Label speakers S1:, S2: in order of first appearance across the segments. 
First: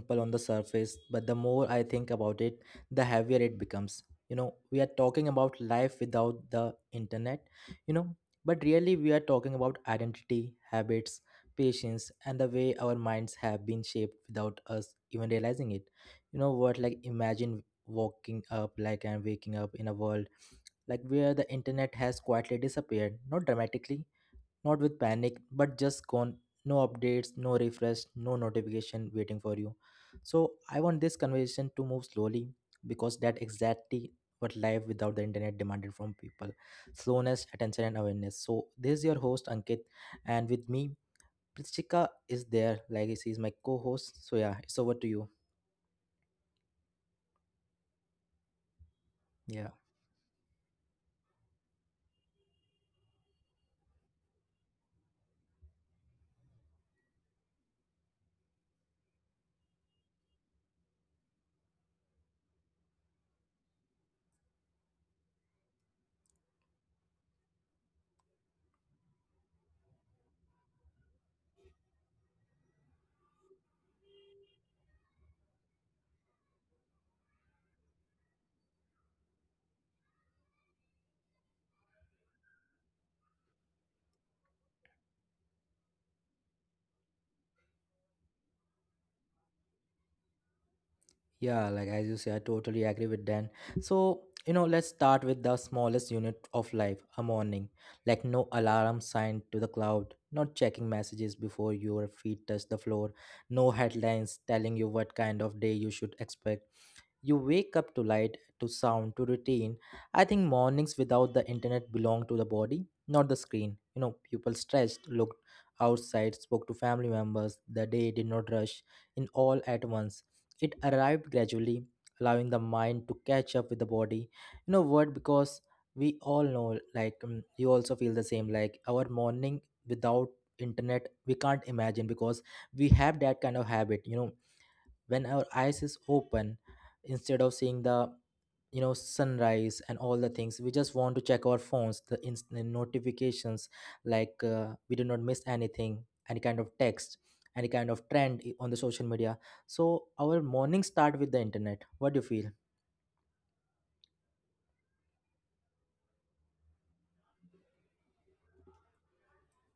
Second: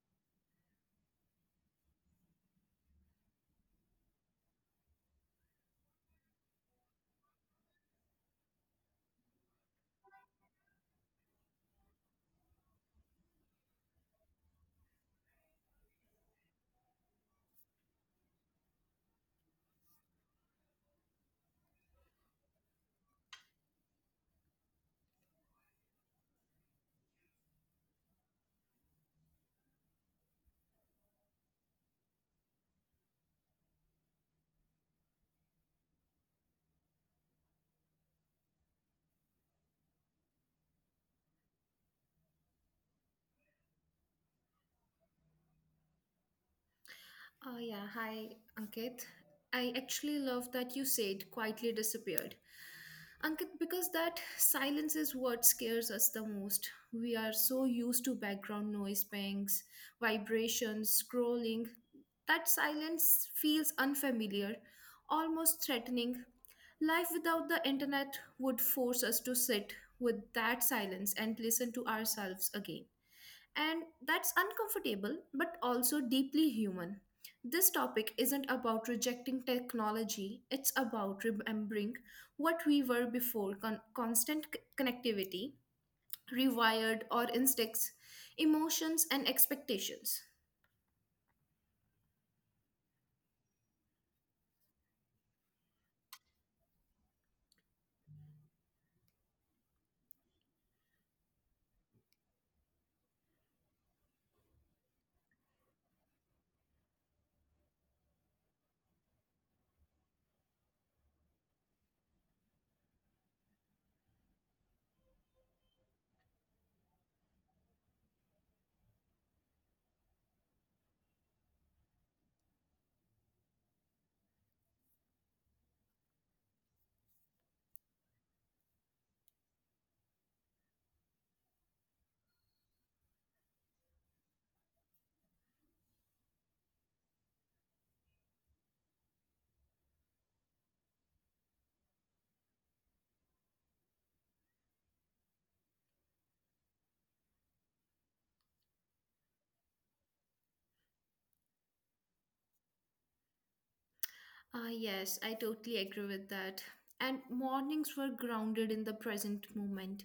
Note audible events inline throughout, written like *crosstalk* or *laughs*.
S1: simple on the surface, but the more I think about it, the heavier it becomes. We are talking about life without the internet, you know, but really we are talking about identity, habits, patience, and the way our minds have been shaped without us even realizing it. You know what, like imagine walking up like and waking up in a world like where the internet has quietly disappeared, not dramatically, not with panic, but just gone. No updates, no refresh, no notification waiting for you. So I want this conversation to move slowly because that exactly what life without the internet demanded from people. Slowness, attention and awareness. So this is your host Ankit, and with me Prichika is there, like she's my co-host. So yeah, it's over to you.
S2: Oh, yeah. Hi, Ankit. I
S1: Yeah.
S2: actually love that you said quietly disappeared. Ankit, because that silence is what scares us the most. We are so used to background noise, bangs, vibrations, scrolling. That silence feels unfamiliar, almost threatening. Life without the internet would force us to sit with that silence and listen to ourselves again. And that's uncomfortable, but also deeply human. This topic isn't about rejecting technology, it's about remembering what we were before constant connectivity, rewired or instincts, emotions, and expectations.
S1: Yeah, like as you say, I totally agree with Dan. So, let's start with the smallest unit of life, a morning. Like no alarm signed to the cloud, not checking messages before your feet touch the floor, no headlines telling you what kind of day you should expect. You wake up to light, to sound, to routine. I think mornings without the internet belong to the body, not the screen. People stretched, looked outside, spoke to family members. The day did not rush in all at once. It arrived gradually, allowing the mind to catch up with the body. You know what? Because we all know, like, you also feel the same. Like, our morning without internet, we can't imagine, because we have that kind of habit, when our eyes is open. Instead of seeing the sunrise and all the things, we just want to check our phones, the instant notifications. Like, we do not miss anything, any kind of text, any kind of trend on the social media. So our morning start with the internet. What do you feel?
S2: Yes, I totally agree with that. And mornings were grounded in the present moment.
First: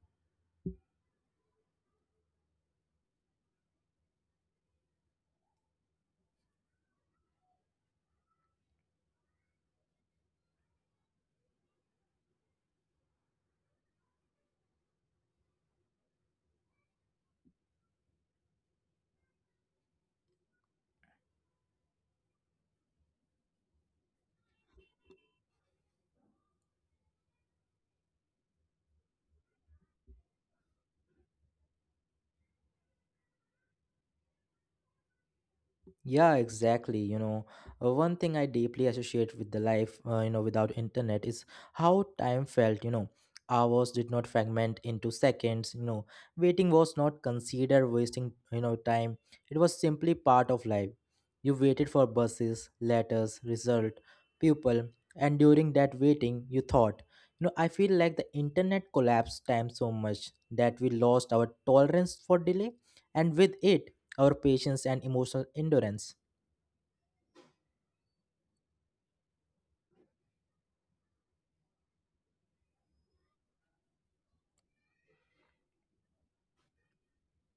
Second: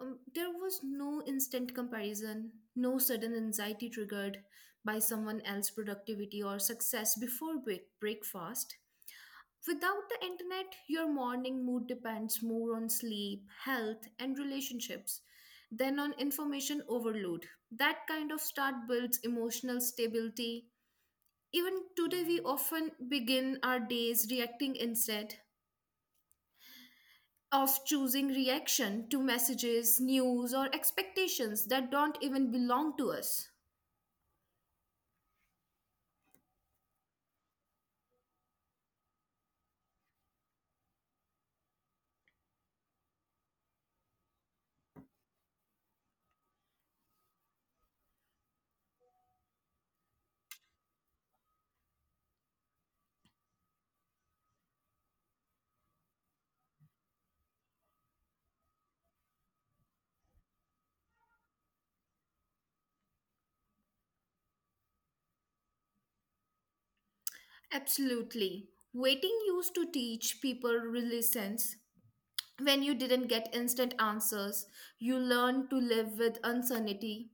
S2: There was no instant comparison, no sudden anxiety triggered by someone else's productivity or success before breakfast. Without the internet, your morning mood depends more on sleep, health, and relationships than on information overload. That kind of start builds emotional stability. Even today, we often begin our days reacting instead of choosing reaction to messages, news, or expectations that don't even belong to us.
S1: Yeah, exactly. One thing I deeply associate with the life, without internet is how time felt. Hours did not fragment into seconds. Waiting was not considered wasting, time. It was simply part of life. You waited for buses, letters, result, people, and during that waiting, you thought. I feel like the internet collapsed time so much that we lost our tolerance for delay, and with it our patience and emotional endurance.
S2: Absolutely. Waiting used to teach people resilience. When you didn't get instant answers, you learned to live with uncertainty.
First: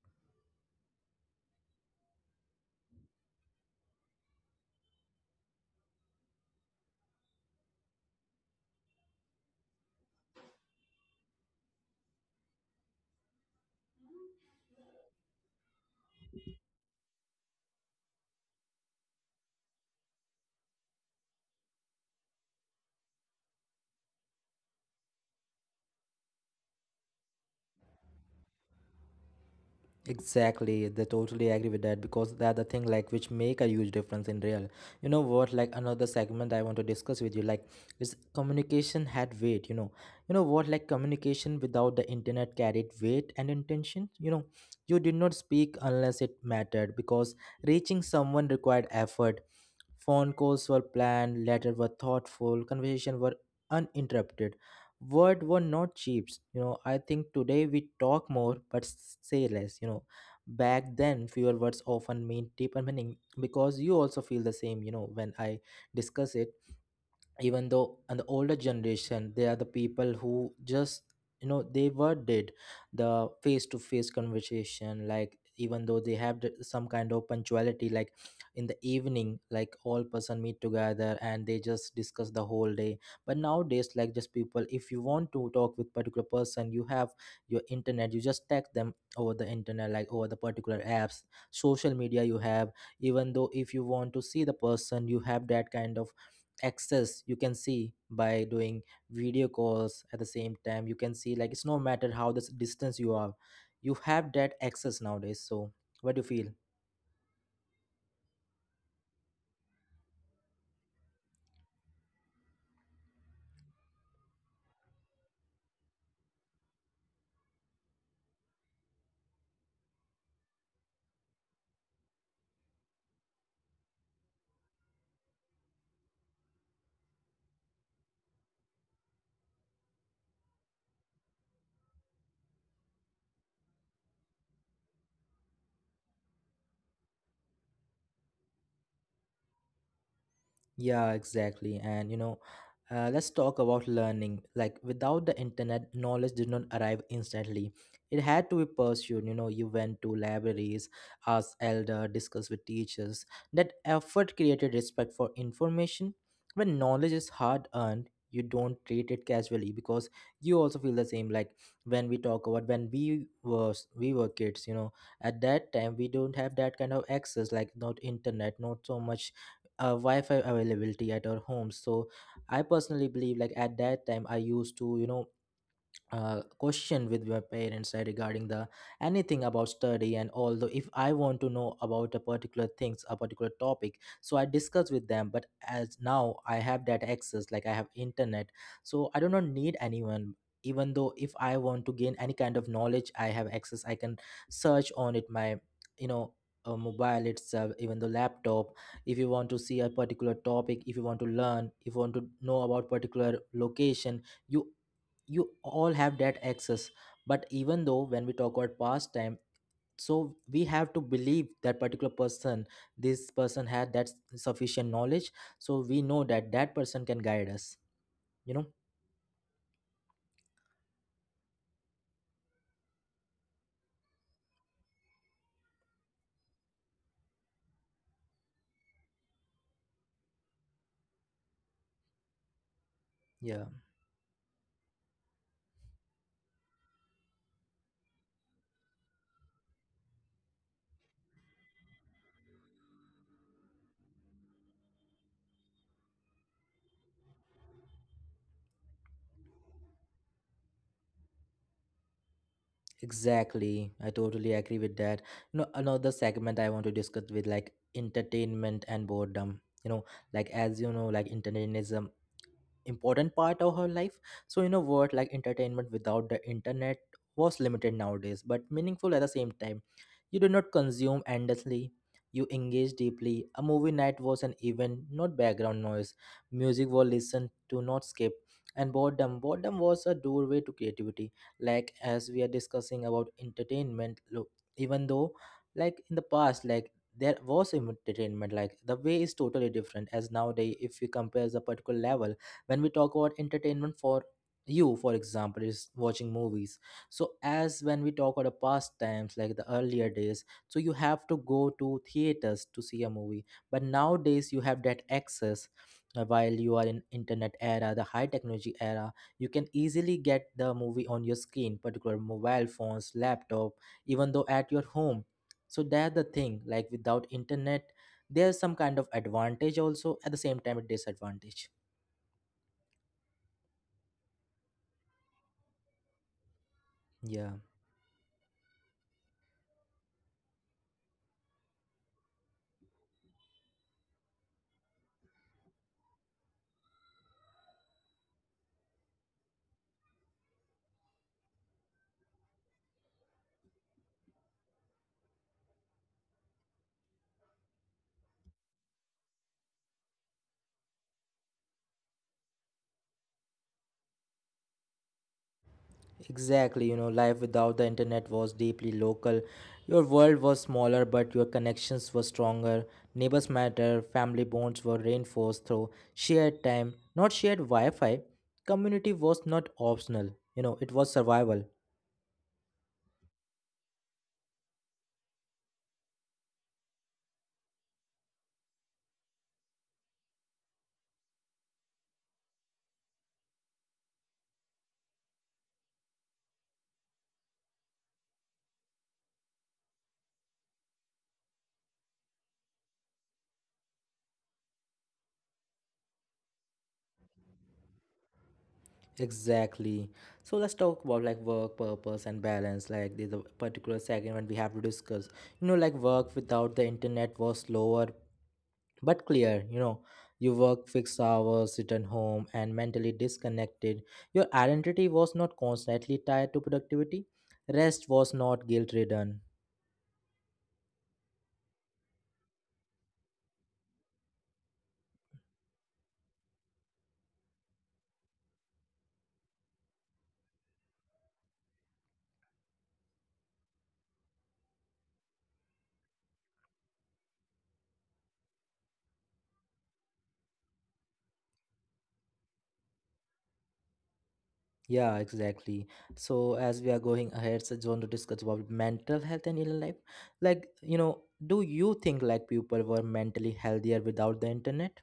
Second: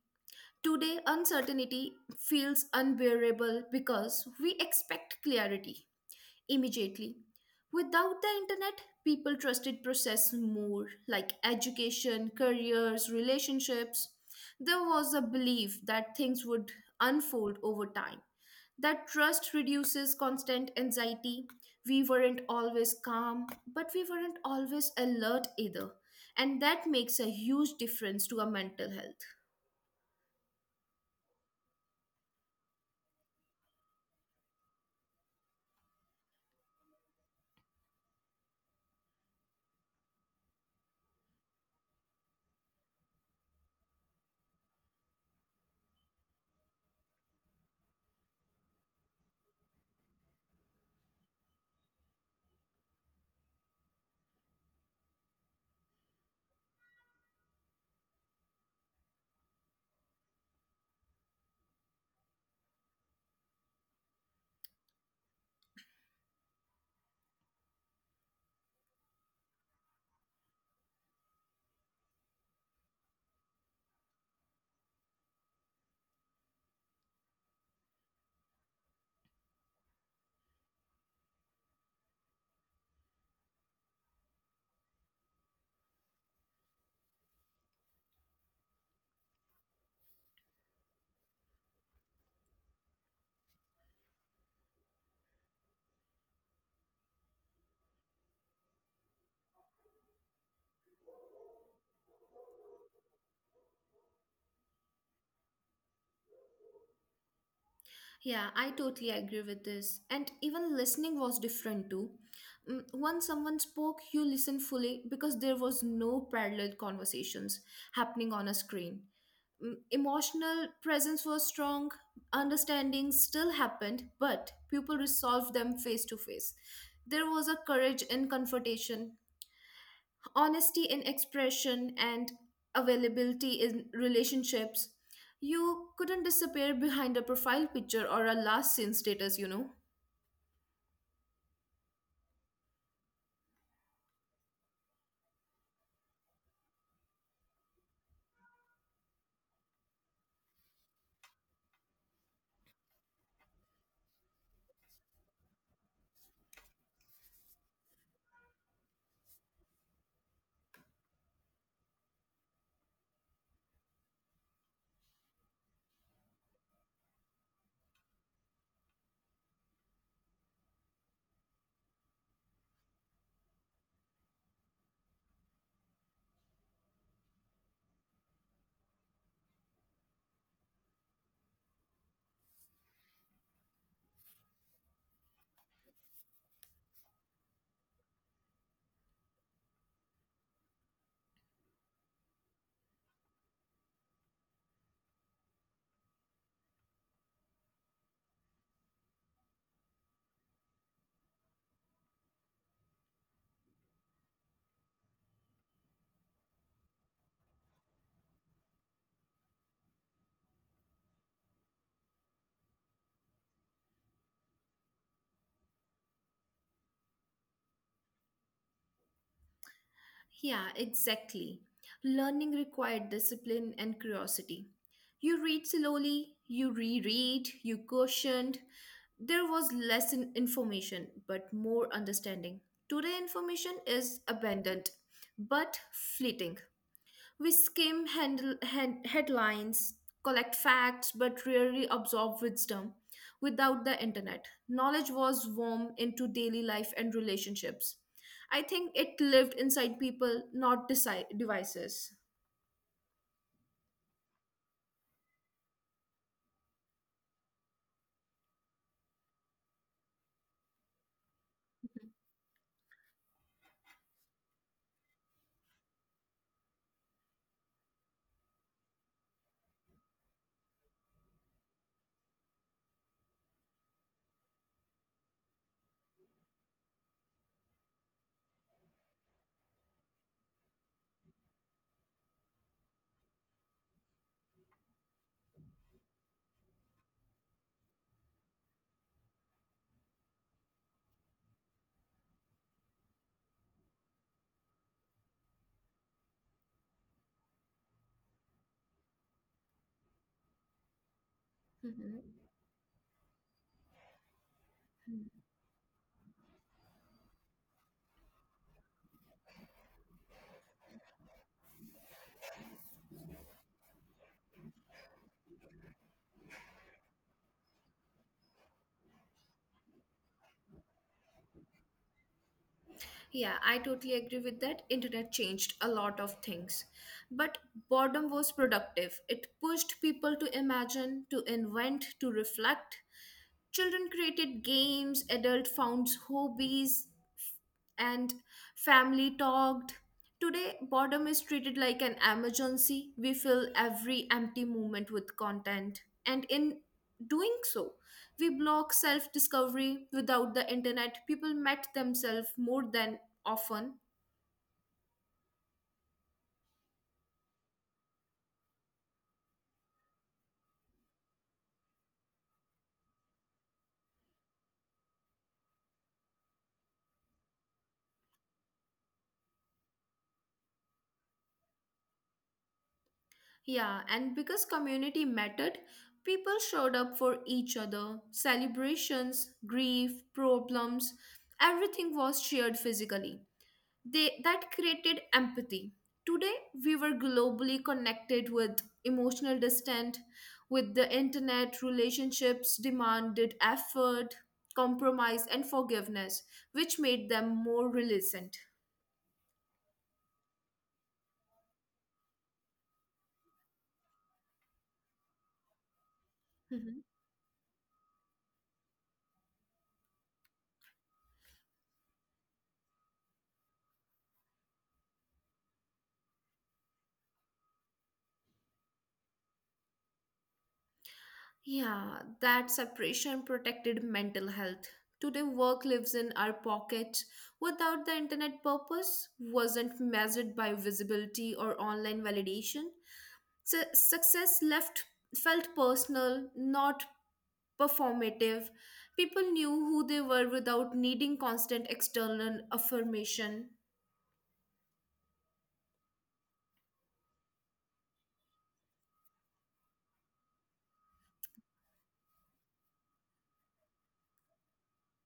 S2: Today, uncertainty feels unbearable because we expect clarity immediately. Without the internet, people trusted process more, like education, careers, relationships. There was a belief that things would unfold over time. That trust reduces constant anxiety. We weren't always calm, but we weren't always alert either. And that makes a huge difference to our mental health.
S1: Exactly, they totally agree with that, because they're the thing like which make a huge difference in real. What like another segment I want to discuss with you, like, is communication had weight. You know what, like communication without the internet carried weight and intention. You did not speak unless it mattered, because reaching someone required effort. Phone calls were planned, letters were thoughtful, conversation were uninterrupted, word were not cheap. I think today we talk more but say less. Back then, fewer words often mean deeper meaning, because you also feel the same, when I discuss it. Even though, and the older generation, they are the people who just, they were did the face to face conversation, like even though they have some kind of punctuality, like in the evening, like all person meet together and they just discuss the whole day. But nowadays, like just people, if you want to talk with particular person, you have your internet, you just text them over the internet, like over the particular apps, social media you have. Even though if you want to see the person, you have that kind of access, you can see by doing video calls. At the same time, you can see, like, it's no matter how this distance you are, you have that access nowadays. So what do you feel?
S2: Yeah, I totally agree with this. And even listening was different too. Once someone spoke, you listened fully because there was no parallel conversations happening on a screen. Emotional presence was strong, understanding still happened, but people resolved them face to face. There was a courage in confrontation, honesty in expression, and availability in relationships. You couldn't disappear behind a profile picture or a last seen status, you know.
S1: Yeah, exactly. And let's talk about learning. Like without the internet, knowledge did not arrive instantly. It had to be pursued. You went to libraries, asked elder, discussed with teachers. That effort created respect for information. When knowledge is hard earned, you don't treat it casually, because you also feel the same. Like when we talk about when we were kids, at that time we don't have that kind of access, like not internet, not so much wi-fi availability at our homes. So I personally believe, like at that time I used to, question with my parents, regarding the anything about study, and although if I want to know about a particular things, a particular topic, so I discuss with them. But as now I have that access, like I have internet, so I do not need anyone. Even though if I want to gain any kind of knowledge, I have access, I can search on it, my you know mobile itself, even the laptop. If you want to see a particular topic, if you want to learn, if you want to know about particular location, you you all have that access. But even though when we talk about pastime, so we have to believe that particular person, this person had that sufficient knowledge, so we know that that person can guide us, you know.
S2: Yeah, exactly. Learning required discipline and curiosity. You read slowly, you reread, you cautioned. There was less information, but more understanding. Today,
S1: Yeah,
S2: information is abundant, but fleeting. We skim headlines, collect facts, but rarely absorb wisdom. Without the internet, knowledge was warm into daily life and relationships. I think it lived inside people, not devices.
S1: exactly, I totally agree with that. No, another segment I want to discuss with, like entertainment and boredom, like as you know, like entertainism important part of her life. So in a word, like entertainment without the internet was limited nowadays but meaningful at the same time. You did not consume endlessly, you engaged deeply. A movie night was an event, not background noise. Music was listened to, not skip. And boredom, boredom was a doorway to creativity. Like as we are discussing about entertainment, look, even though, like in the past, like there was entertainment, like the way is totally different as nowadays if you compare the particular level. When we talk about entertainment for you, for example, is watching movies. So as when we talk about the past times, like the earlier days, so you have to go to
S2: Mhm.
S1: theaters to see a movie. But nowadays you have that access, while you are in internet era, the high technology era, you can easily get the movie on your screen, particular mobile phones, laptop, even though at your home. So that's the thing, like without internet, there's some kind of advantage also, at the same time a disadvantage.
S2: Yeah, I totally agree with that. Internet changed a lot of things.
S1: Yeah.
S2: But boredom was productive. It pushed people to imagine, to invent, to reflect. Children created games, adult found hobbies, and family talked. Today, boredom is treated like an emergency. We fill every empty moment with content. And in doing so, we block self discovery. Without the internet, people met themselves more than often.
S1: Exactly, life without the internet was deeply local. Your world was smaller, but your connections were stronger. Neighbors matter, family bonds were reinforced through shared time, not shared Wi Fi. Community was not optional, it was survival.
S2: Yeah, and because community mattered, people showed up for each other. Celebrations, grief, problems, everything was shared physically. They that created empathy. Today we were globally connected with emotional distance, with the internet, relationships demanded effort, compromise, and forgiveness, which made them more resilient.
S1: Exactly. So let's talk about like work purpose and balance. Like the particular segment we have to discuss, like work without the internet was slower, but clear. You work fixed hours, sit at home and mentally disconnected. Your identity was not constantly tied to productivity. Rest was not guilt ridden.
S2: Yeah, that separation protected mental health. Today, work lives in our pockets. Without the internet, purpose wasn't measured by visibility or online validation. Success left felt personal, not performative. People knew who they were without needing constant external affirmation.
S1: Yeah, exactly. So as we are going ahead, so I just want to discuss about mental health and inner life. Like do you think like people were mentally healthier without the internet?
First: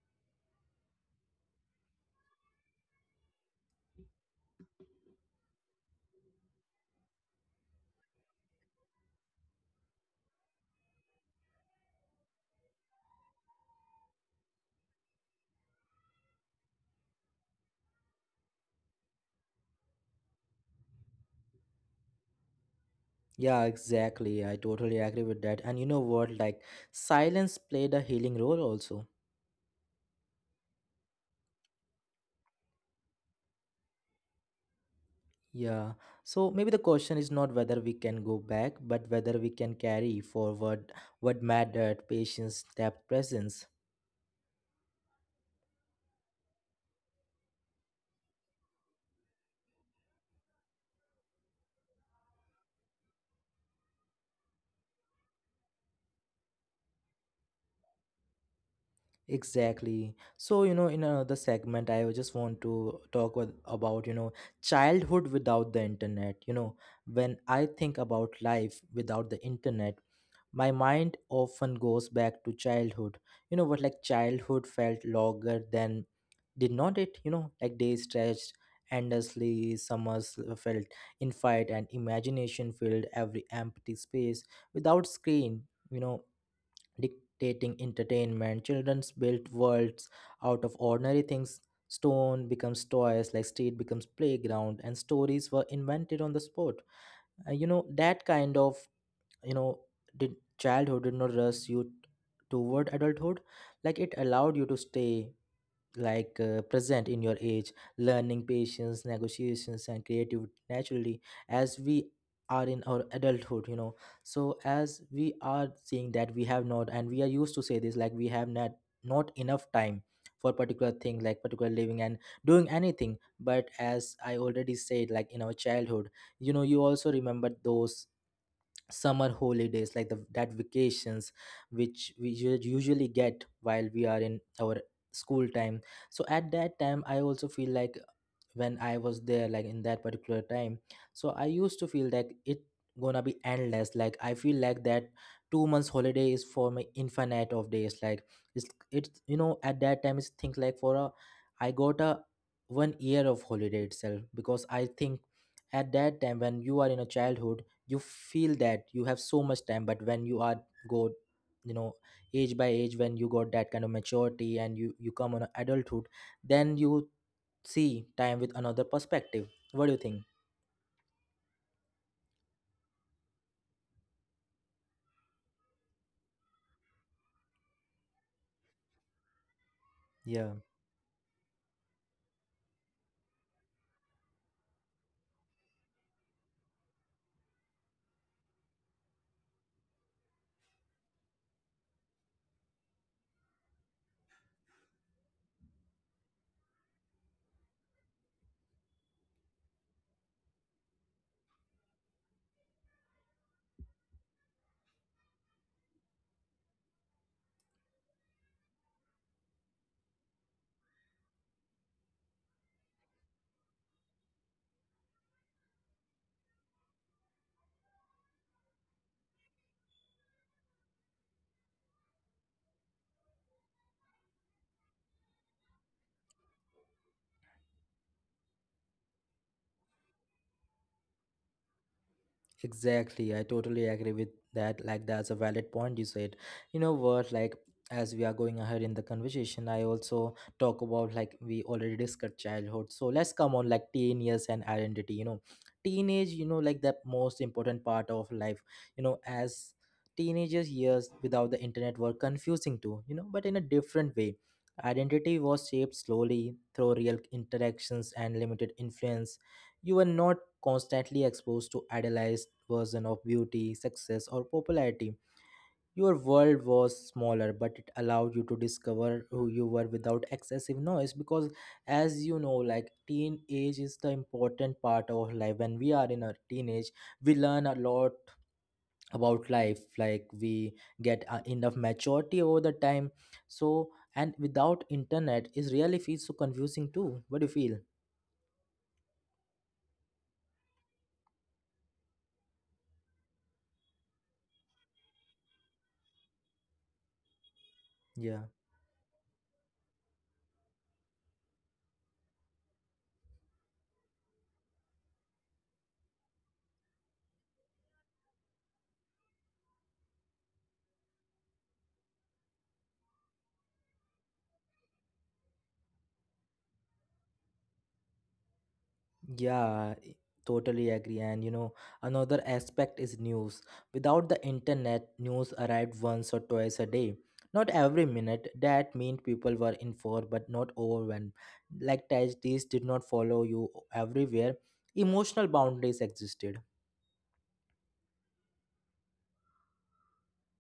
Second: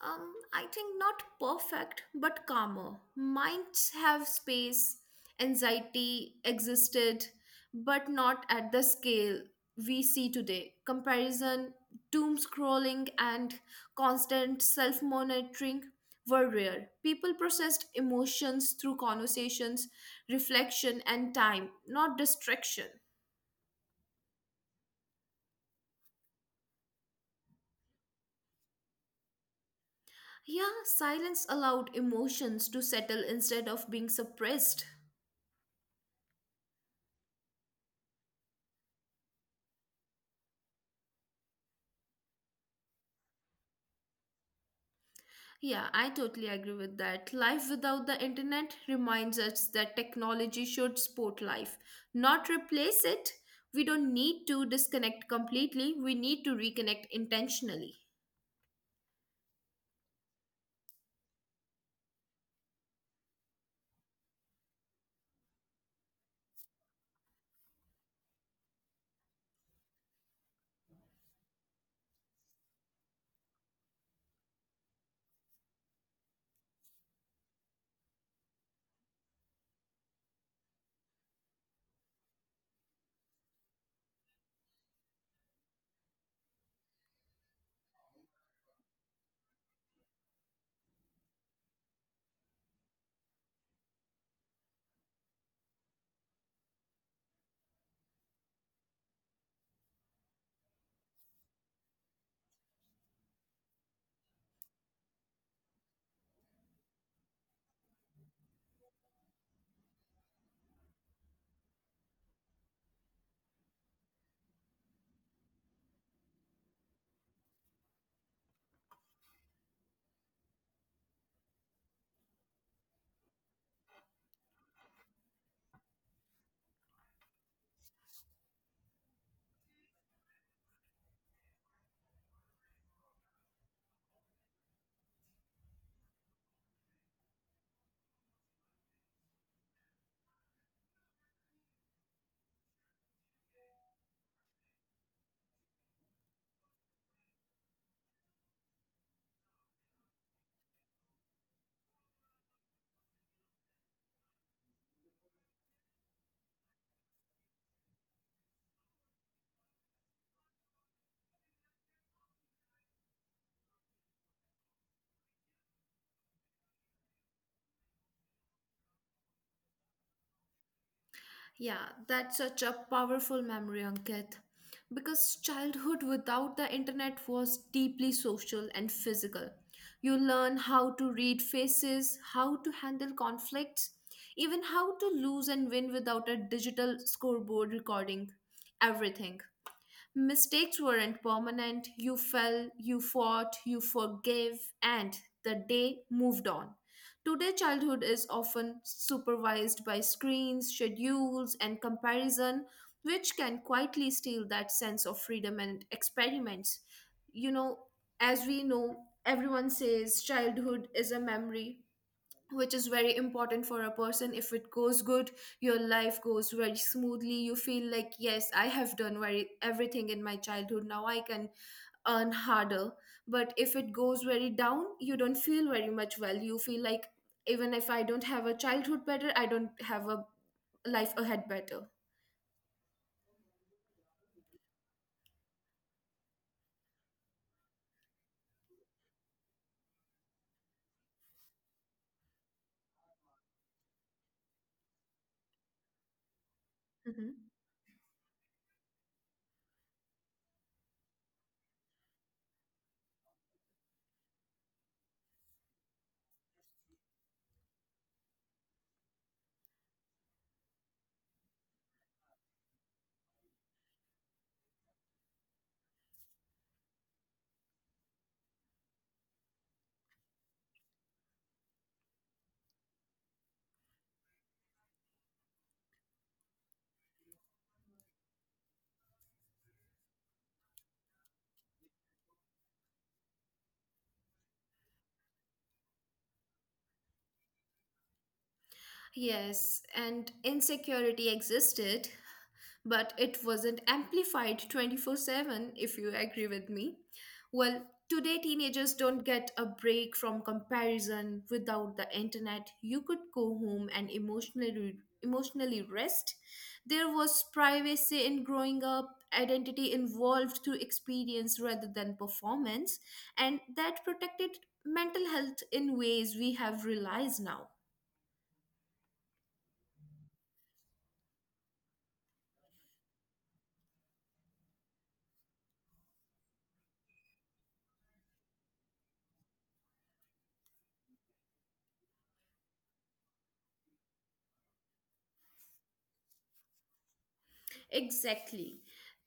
S2: I think not perfect, but calmer. Minds have space, anxiety existed, but not at the scale we see today. Comparison, doom scrolling, and constant self monitoring were rare. People processed emotions through conversations, reflection, and time, not distraction.
S1: Yeah, exactly, I totally agree with that. And you know what, like silence played a healing role also.
S2: Yeah, silence allowed emotions to settle instead of being suppressed.
S1: Yeah, so maybe the question is not whether we can go back, but whether we can carry forward what mattered: patience, depth, presence.
S2: Yeah, I totally agree with that. Life without the internet reminds us that technology should support life, not replace it. We don't need to disconnect completely, we need to reconnect intentionally.
S1: Exactly. So, in another segment, I just want to talk with, about, childhood without the internet. When I think about life without the internet, my mind often goes back to childhood. You know what, like childhood felt longer than did not it? Like days stretched endlessly, summers felt infinite, and imagination filled every empty space without screen. You know, dictating entertainment. Children's built worlds out of ordinary things. Stone becomes toys, like street becomes playground, and stories were invented on the spot. That kind of, you know did childhood did not rush you toward adulthood. Like it allowed you to stay present in your age learning patience negotiations and creativity naturally as we are in our adulthood. You know, so as we are seeing that we have not, and we are used to say this, like we have not enough time for particular thing, like particular living and doing anything. But as I already said, like in our childhood, you know, you also remember those summer holidays, like the that vacations which we usually get while we are in our school time. So at that time I also feel like when I was there, like in that particular time, so I used to feel like it gonna be endless. Like I feel like that 2 months holiday is for my infinite of days. Like it's, you know, at that time it's think like for a, I got a 1 year of holiday itself, because I think at that time when you are in a childhood, you feel that you have so much time. But when you are go, you know, age by age, when you got that kind of maturity and you come on a adulthood, then you see time with another perspective. What do you think?
S2: Yeah, that's such a powerful memory, Ankit. Because childhood without the internet was deeply social and physical. You
S1: Yeah,
S2: learn how to read faces, how to handle conflicts, even how to lose and win without a digital scoreboard recording everything. Mistakes weren't permanent. You fell, you fought, you forgave, and the day moved on. Today, childhood is often supervised by screens, schedules, and comparison, which can quietly steal that sense of freedom and experiments. You know, as we know, everyone says childhood is a memory, which is very important for a person. If it goes good, your life goes very smoothly. You feel like, yes, I have done very everything in my childhood, now I can earn harder. But if it goes very down, you don't feel very much well. You feel like, even if I don't have a childhood better, I don't have a life ahead better.
S1: exactly, I totally agree with that. Like, that's a valid point you said. You know what? Like, as we are going ahead in the conversation, I also talk about like we already discussed childhood. So let's come on like teen years and identity. You know, teenage. You know, like that most
S2: Mhm.
S1: important part of life. You know, as teenagers years without the internet were confusing too. You know, but in a different way. Identity was shaped slowly through real interactions and limited influence. You were not constantly exposed to idealized version of beauty, success, or popularity. Your world was smaller, but it allowed you to discover who you were without excessive noise. Because, as you know, like teenage is the important part of our life. When we are in our teenage, we learn a lot about life. Like we get enough maturity over the time. So, and without internet, is really feels so confusing too. What do you feel?
S2: Yes, and insecurity existed but it wasn't amplified 24/7, if you agree with me.
S1: Yeah.
S2: Well, today teenagers don't get a break from comparison. Without the internet, you could go home and emotionally rest. There was privacy in growing up, identity involved through experience rather than performance, and that protected mental health in ways we have realized now.
S1: Yeah, I totally agree. And you know, another aspect is news. Without the internet, news arrived once or twice a day. Not every minute. That meant people were informed but not overwhelmed. Like tragedies did not follow you everywhere. Emotional boundaries existed.
S2: Exactly.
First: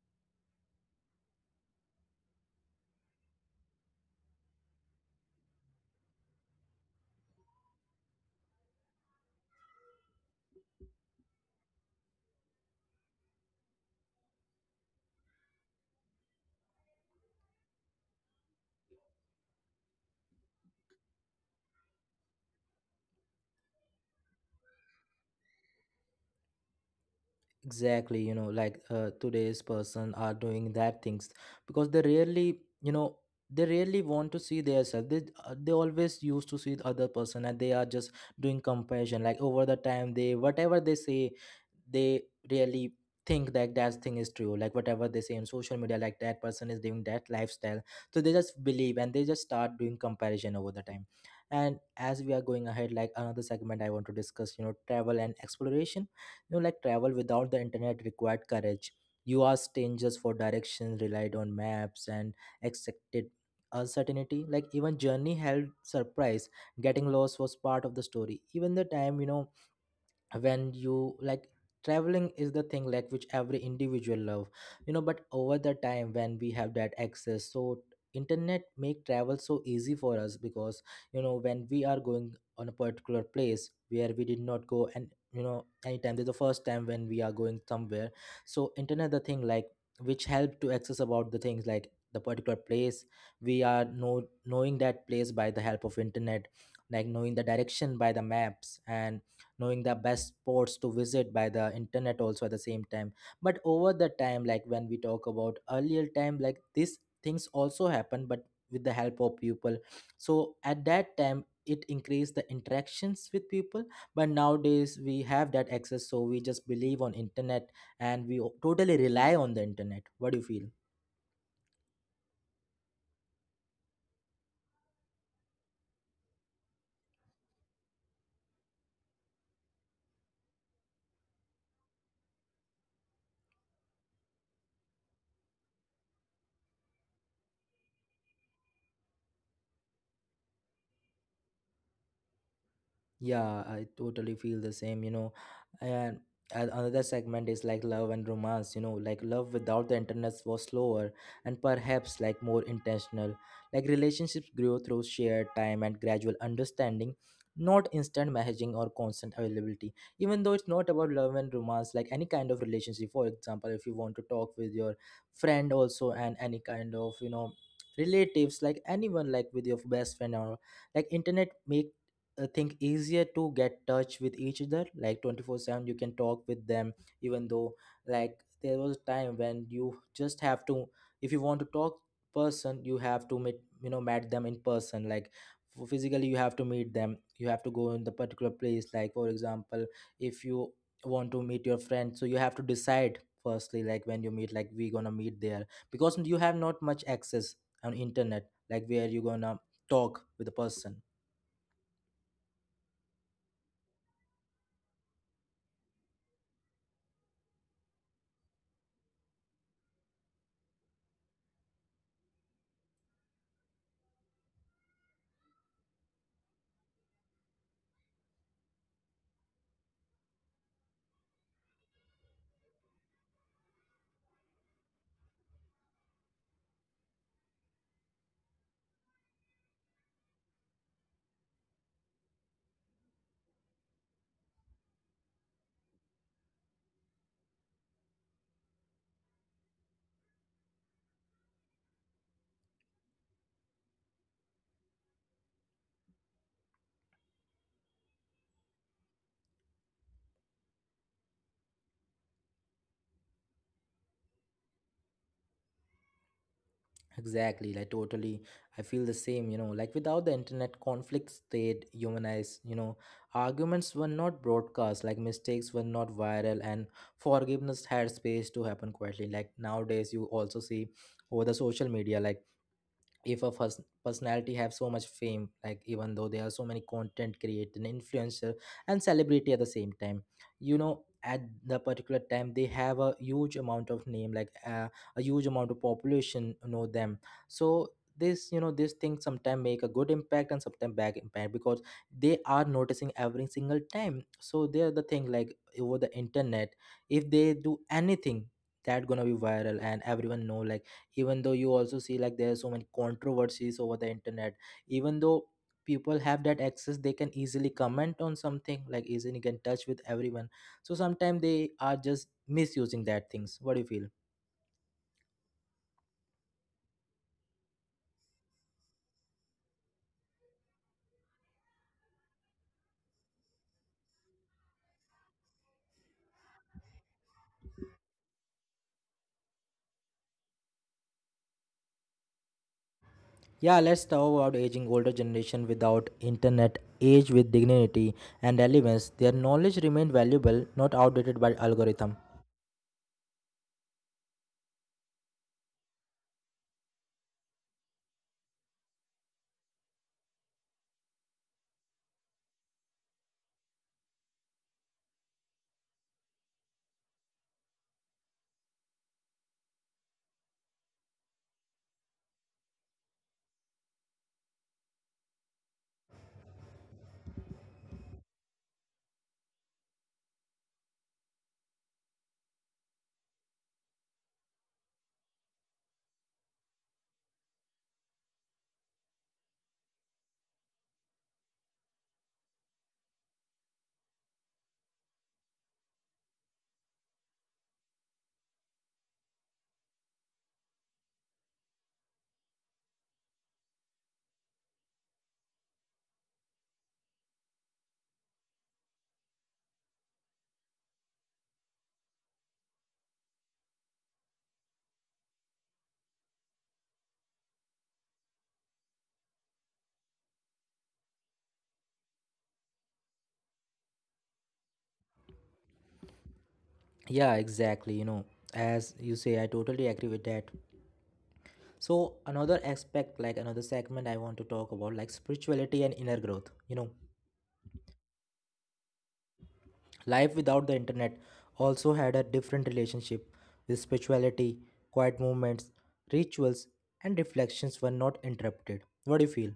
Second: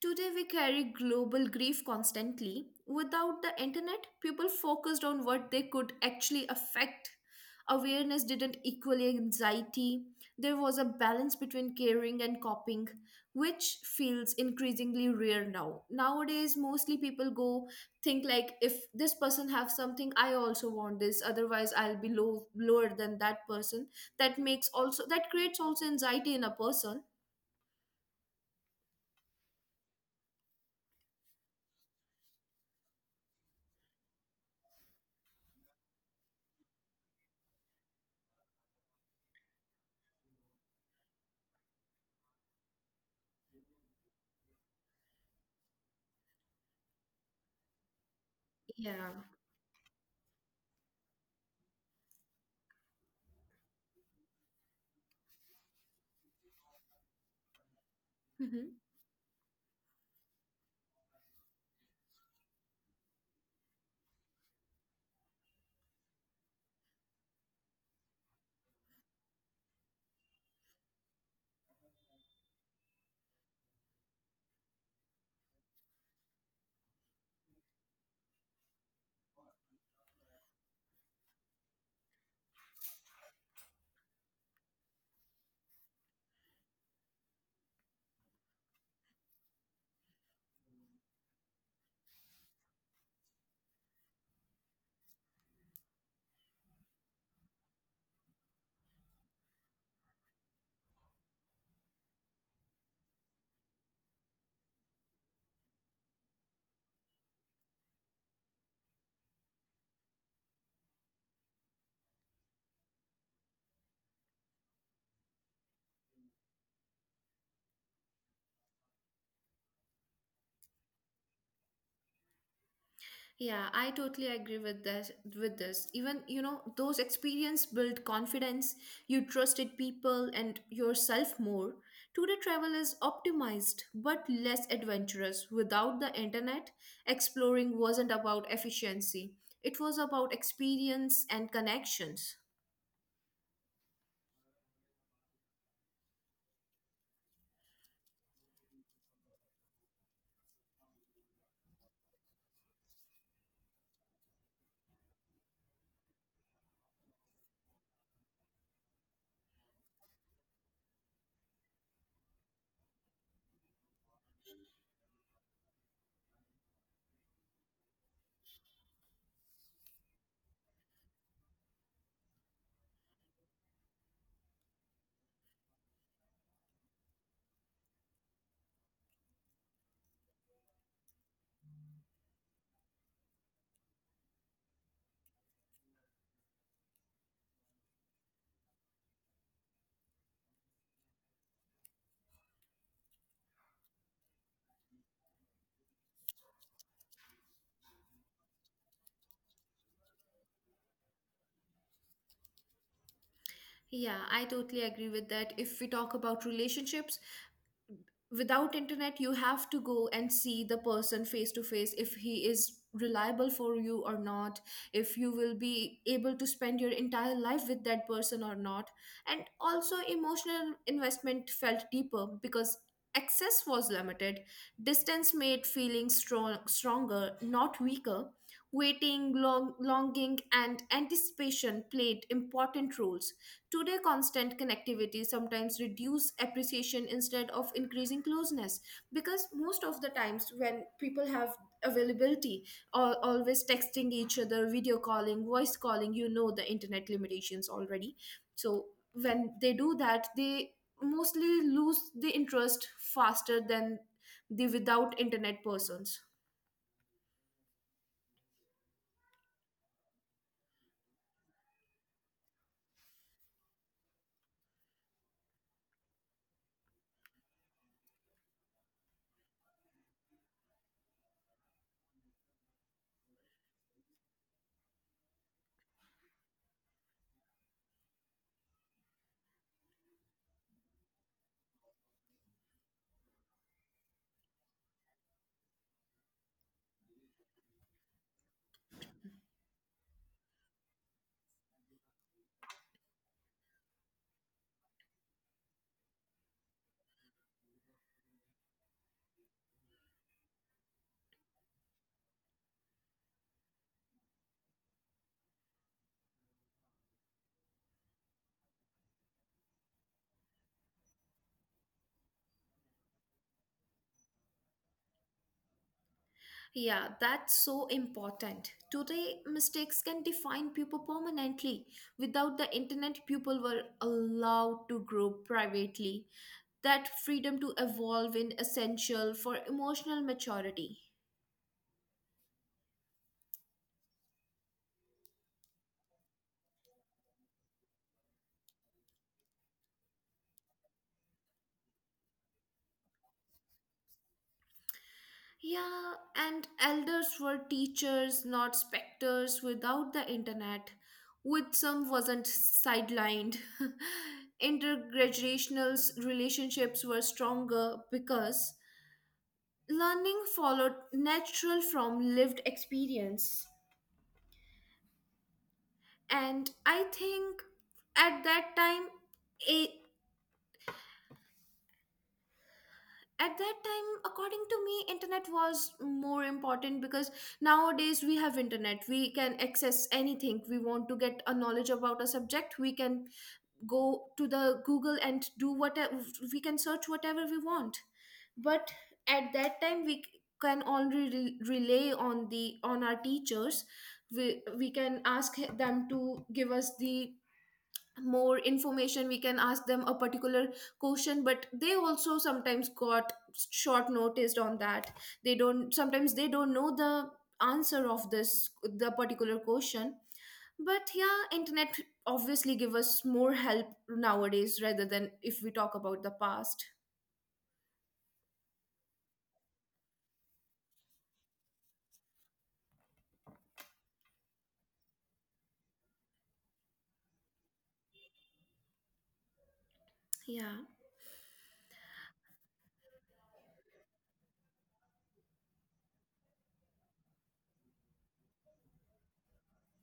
S2: Today we carry global grief constantly. Without the internet, people focused on what they could actually affect. Awareness didn't equal anxiety. There was a balance between caring and coping, which feels increasingly rare now. Nowadays, mostly people go think like, if this person have something, I also want this. Otherwise, I'll be lower than that person. That makes also, that creates also anxiety in a person.
S1: Exactly, you know, like today's person are doing that things because they rarely, you know, they rarely want to see themselves. They they always used to see the other person and they are just doing comparison. Like over the time, they whatever they say, they really think that that thing is true, like whatever they say on social media, like that person is doing that lifestyle. So
S2: Yeah.
S1: they just believe and they just start doing comparison over the time. And as we are going ahead, like another segment I want to discuss, you know, travel and exploration. You know, like travel without the internet required courage. You asked strangers for directions, relied on maps, and accepted uncertainty. Like even journey held surprise. Getting lost was part of the story. Even the time, you know, when you, like, traveling is the thing like which every individual love. You know, but over the time, when we have that access, so internet make travel so easy for us, because you know, when we are going on a particular place where we did not go, and you know, anytime this is the first time when we are going somewhere, so internet the thing like which help to access about the things like the particular place. We are knowing that place by the help of internet, like knowing the direction by the maps, and knowing the best sports to visit by the internet also at the same time. But over the time, like when we talk about earlier time, like these things also happen but with the help of people. So at that time it increased the interactions with people. But nowadays we have that access, so we just believe on internet, and we totally rely on the internet. What do you feel?
S2: Yeah, I totally agree with this. Even, you know, those experience build confidence, you trusted people and yourself more. Today travel is optimized but less adventurous. Without the internet, exploring wasn't about efficiency. It was about experience and connections.
S1: Yeah, I totally feel the same, you know. And and another segment is like love and romance, you know, like love without the internet was slower and perhaps like more intentional. Like relationships grow through shared time and gradual understanding, not instant messaging or constant availability. Even though it's not about love and romance, like any kind of relationship, for example, if you want to talk with your friend also, and any kind of, you know, relatives, like anyone like with your best friend, or like internet make, I think, easier to get touch with each other like 24/7 you can talk with them. Even though, like, there was a time when you just have to, if you want to talk person, you have to meet, you know, met them in person, like physically you have to meet them. You have to go in the particular place. Like for example, if you want to meet your friend, so you have to decide firstly, like when you meet, like we gonna meet there, because you have not much access on internet, like where you gonna talk with the person.
S2: Yeah, I totally agree with that. If we talk about relationships, without internet you have to go and see the person face to face, if he is reliable for you or not, if you will be able to spend your entire life with that person or not. And also emotional investment felt deeper because access was limited. Distance made feelings stronger, not weaker. Waiting, longing, and anticipation played important roles. Today, constant connectivity sometimes reduce appreciation instead of increasing closeness, because most of the times when people have availability, or always texting each other, video calling, voice calling, you know, the internet limitations already. So when they do that, they mostly lose the interest faster than the without internet persons.
S1: Exactly, like totally. I feel the same, you know. Like without the internet, conflicts stayed humanized, you know. Arguments were not broadcast, like mistakes were not viral, and forgiveness had space to happen quietly. Like nowadays, you also see over the social media, like if a first personality have so much fame, like even though there are so many content creator and influencer and celebrity at the same time, you know, at the particular time they have a huge amount of name, like a huge amount of population know them. So this, you know, this thing sometimes make a good impact and sometimes bad impact, because they are noticing every single time. So they're the thing like over the internet, if they do anything, that gonna be viral and everyone know. Like even though you also see, like there are so many controversies over the internet. Even though people have that access, they can easily comment on something, like easily get in touch with everyone. So sometimes they are just misusing that things. What do you feel?
S2: Yeah, that's so important. Today, mistakes can define people permanently. Without the internet, people were allowed to grow privately. That freedom to evolve is essential for emotional maturity.
S1: Yeah, let's talk about aging. Older generation without internet age with dignity and relevance. Their knowledge remained valuable, not outdated by algorithm.
S2: Yeah, and elders were teachers, not specters. Without the internet, with some wasn't sidelined. *laughs* Intergenerational relationships were stronger because learning followed natural from lived experience. And I think at that time, it, at that time according to me internet was more important, because nowadays we have internet, we can access anything we want. To get a knowledge about a subject, we can go to the Google and do whatever, we can search whatever we want. But at that time can only rely on the on our teachers. We can ask them to give us the more information, we can ask them a particular question, but they also sometimes got short noticed on that. They don't sometimes they don't know the answer of this the particular question. But yeah, internet obviously give us more help nowadays rather than if we talk about the past.
S1: Yeah, exactly, you know, as you say, I totally agree with that. So another aspect, like another segment I want to talk about, like spirituality and inner growth, you know, life
S2: Yeah.
S1: without the internet also had a different relationship with spirituality. Quiet movements, rituals, and reflections were not interrupted. What do you feel?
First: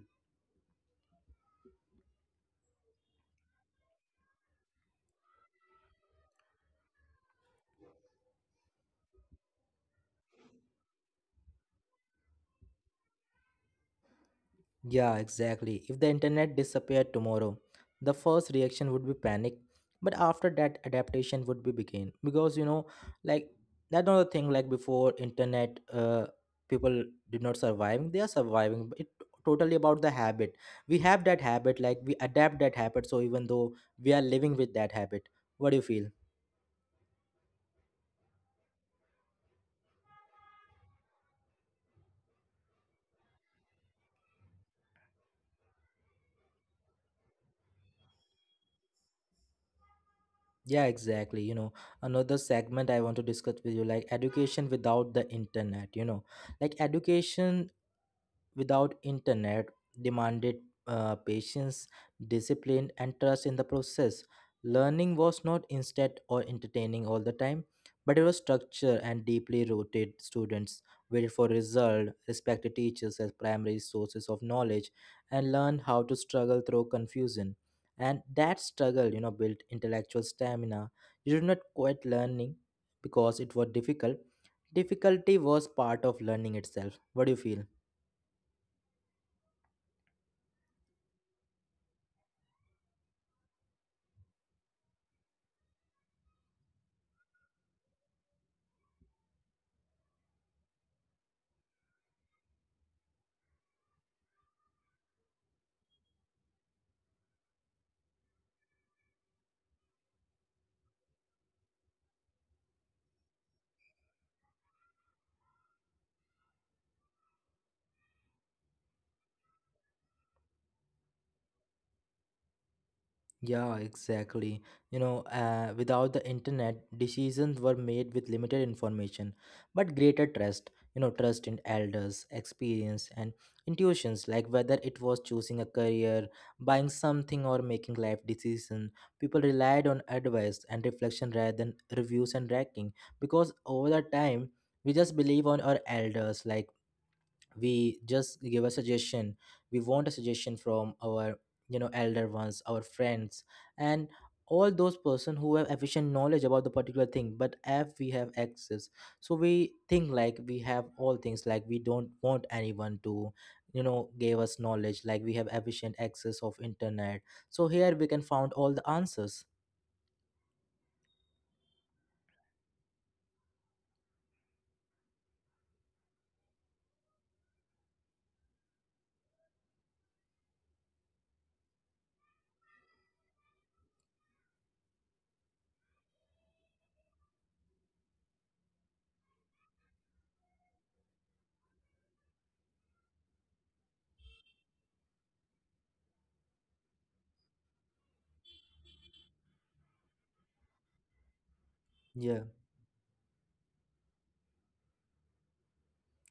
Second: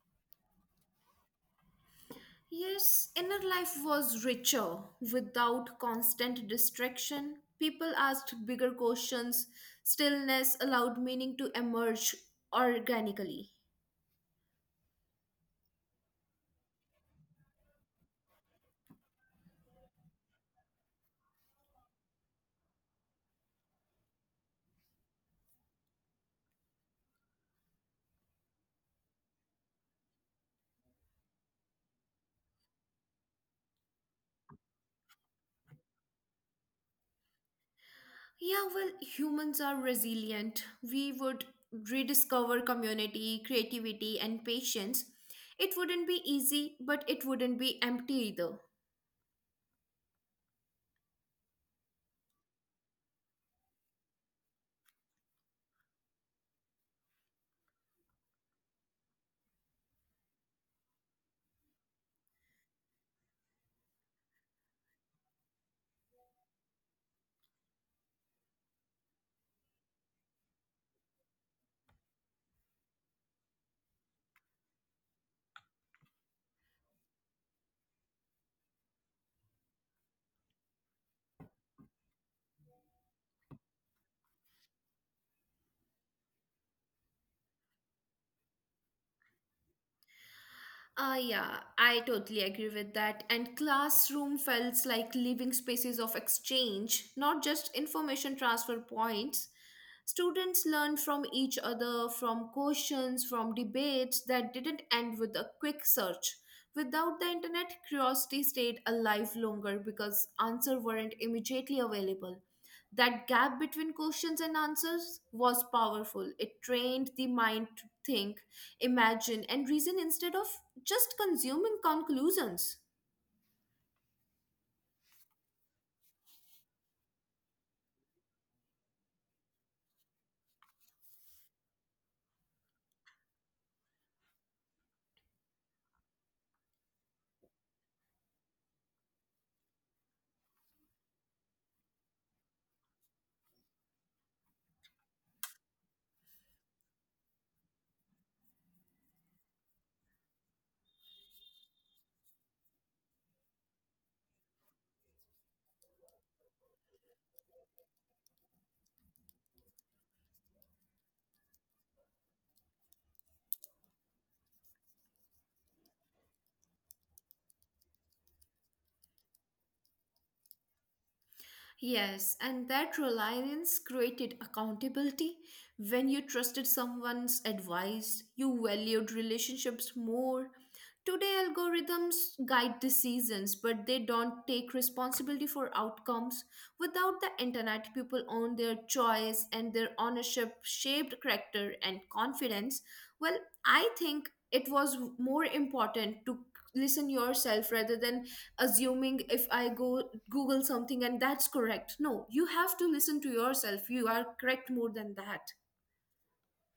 S2: Yes, inner life was richer. Without constant distraction, people asked bigger questions. Stillness allowed meaning to emerge organically.
S1: Yeah, exactly. If the internet disappeared tomorrow, the first reaction would be panic. But after that, adaptation would be begin, because you know, like that's not the thing. Like before internet, people did not survive. They are surviving. But it totally about the habit. We have that habit. Like we adapt that habit. So even though we are living with that habit, what do you feel?
S2: Yeah, well, humans are resilient. We would rediscover community, creativity, and patience. It wouldn't be easy, but it wouldn't be empty either.
S1: Yeah, exactly. You know, another segment I want to discuss with you, like education without the internet, you know, like education without internet demanded patience, discipline, and trust in the process. Learning was not instant or entertaining all the time, but it was structured and deeply rooted. Students waited for result, respected teachers as primary sources of knowledge, and learned how to struggle through confusion. And that struggle, you know, built intellectual stamina. You did not quit learning because it was difficult. Difficulty was part of learning itself. What do you feel?
S2: Yeah, I totally agree with that. And classroom felt like living spaces of exchange, not just information transfer points. Students learned from each other, from questions, from debates that didn't end with a quick search. Without the internet, curiosity stayed alive longer because answers weren't immediately available. That gap between questions and answers was powerful. It trained the mind to think, imagine, and reason instead of just consuming conclusions.
S1: Yeah, exactly. You know, without the internet, decisions were made with limited information, but greater trust. You know, trust in elders, experience, and intuitions, like whether it was choosing a career, buying something, or making life decisions, people relied on advice and reflection rather than reviews and ranking, because over the time, we just believe on our elders, like we just give a suggestion, we want a suggestion from our, you know, elder ones, our friends, and all those person who have efficient knowledge about the particular thing. But if we have access, so we think like we have all things, like we don't want anyone to, you know, give us knowledge, like we have efficient access of internet, so here we can found all the answers.
S2: Yes, and that reliance created accountability. When you trusted someone's advice, you valued relationships more. Today, algorithms guide decisions, but they don't take responsibility for outcomes. Without the internet, people own their choice and their ownership shaped character and confidence. Well, I think it was more important to listen yourself rather than assuming if I go Google something and that's correct. No, you have to
S1: Yeah,
S2: listen to yourself, you are correct more than that.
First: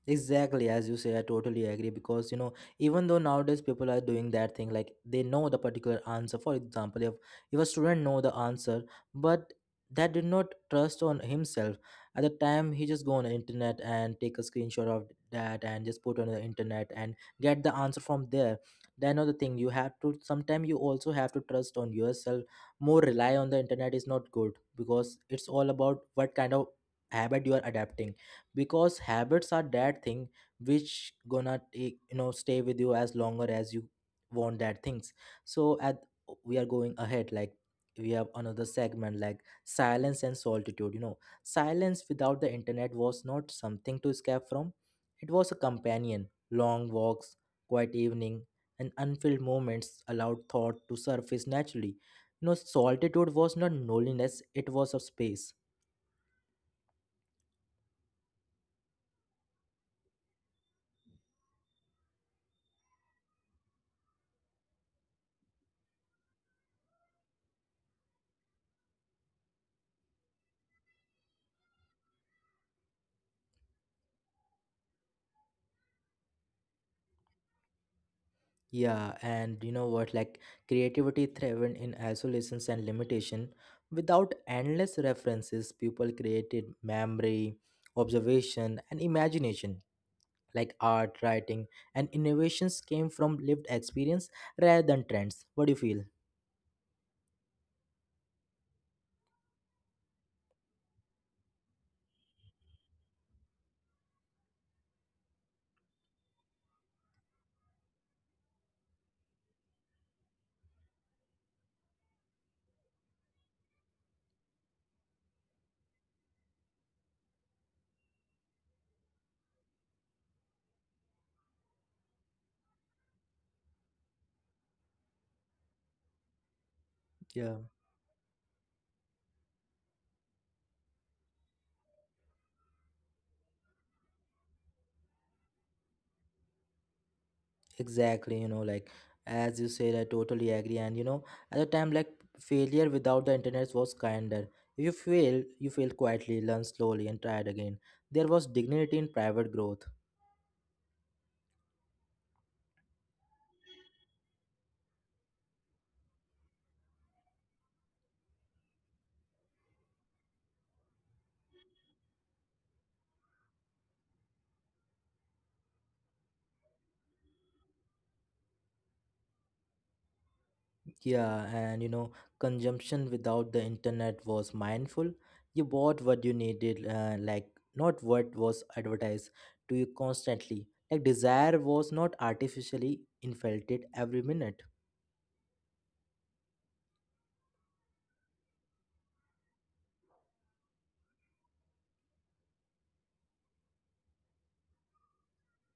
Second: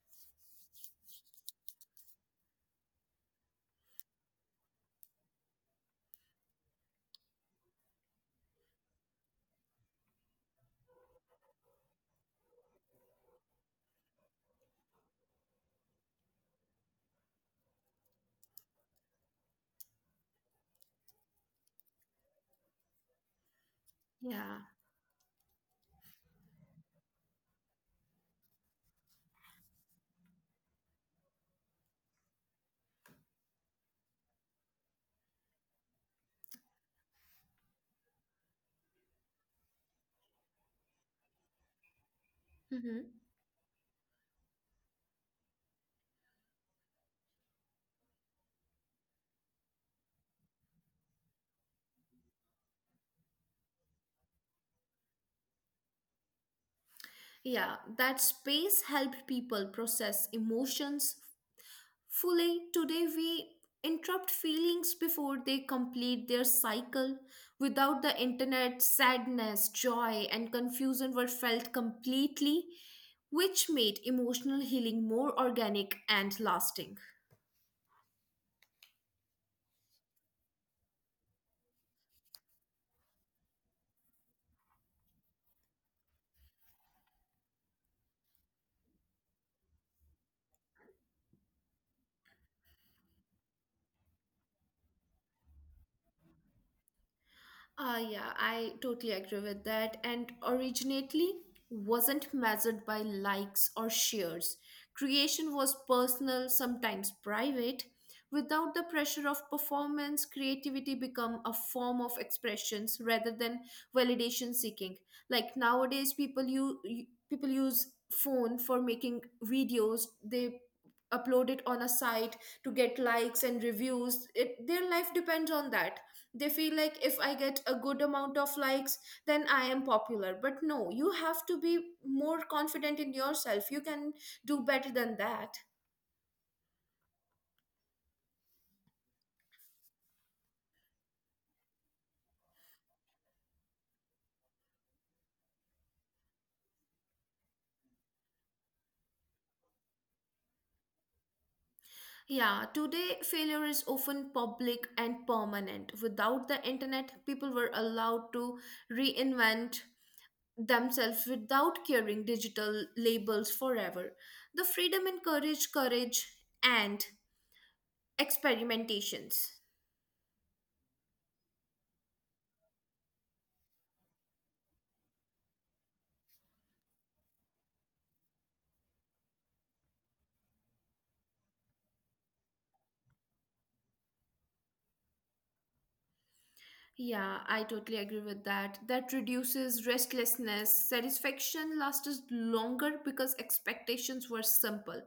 S1: exactly, as you say, I totally agree. Because you know, even though nowadays people are doing that thing, like they know the particular answer. For example, if a student know the answer, but that did not trust on himself at the time, he just go on the internet and take a screenshot of that and just put on the internet and get the answer from there. Then another thing, you have to, sometimes you also have to trust on yourself. More rely on the internet is not good,
S2: Yeah.
S1: because it's all about what kind of habit you are adapting, because habits are that thing which gonna take, you know, stay with you as longer as you want that things. So at we are going ahead, like we have another segment like silence and solitude, you know, silence without the internet was
S2: Hmm.
S1: not something to escape from. It was a companion. Long walks, quiet evening, and unfilled moments allowed thought to surface naturally. You know, solitude was not loneliness, it was a space.
S2: Yeah, that space helped people process emotions fully. Today we interrupt feelings before they complete their cycle. Without the internet, sadness, joy, and confusion were felt completely, which made emotional healing more organic and lasting.
S1: Yeah, and you know what? Like creativity thrived in isolations and limitation. Without endless references, people created memory, observation, and imagination. Like art, writing, and innovations came from lived experience rather than trends. What do you feel?
S2: Yeah, I totally agree with that. And originally wasn't measured by likes or shares. Creation was personal, sometimes private. Without the pressure of performance, creativity become a form of expressions rather than validation seeking. Like nowadays, people use phone for making videos. They upload it on a site to get likes and reviews it, their life depends on that. They
S1: Yeah,
S2: feel like if I get a good amount of likes then I am popular, but no, you have to be more confident in yourself. You can do better than that.
S1: exactly. You know, like as you said, I totally agree. And you know, at the time, like failure without the internet was kinder. If you fail, you fail quietly, learn slowly, and try it again. There was dignity in private growth.
S2: Yeah, today failure is often public and permanent. Without the internet, people were allowed to reinvent themselves without carrying digital labels forever. The freedom encouraged courage and experimentations.
S1: Yeah, and you know, consumption without the internet was mindful. You bought what you needed, like not what was advertised to you constantly. Like desire was not artificially infelted every minute.
S2: Yeah, I totally agree with that. That reduces restlessness. Satisfaction lasted longer because expectations were simple.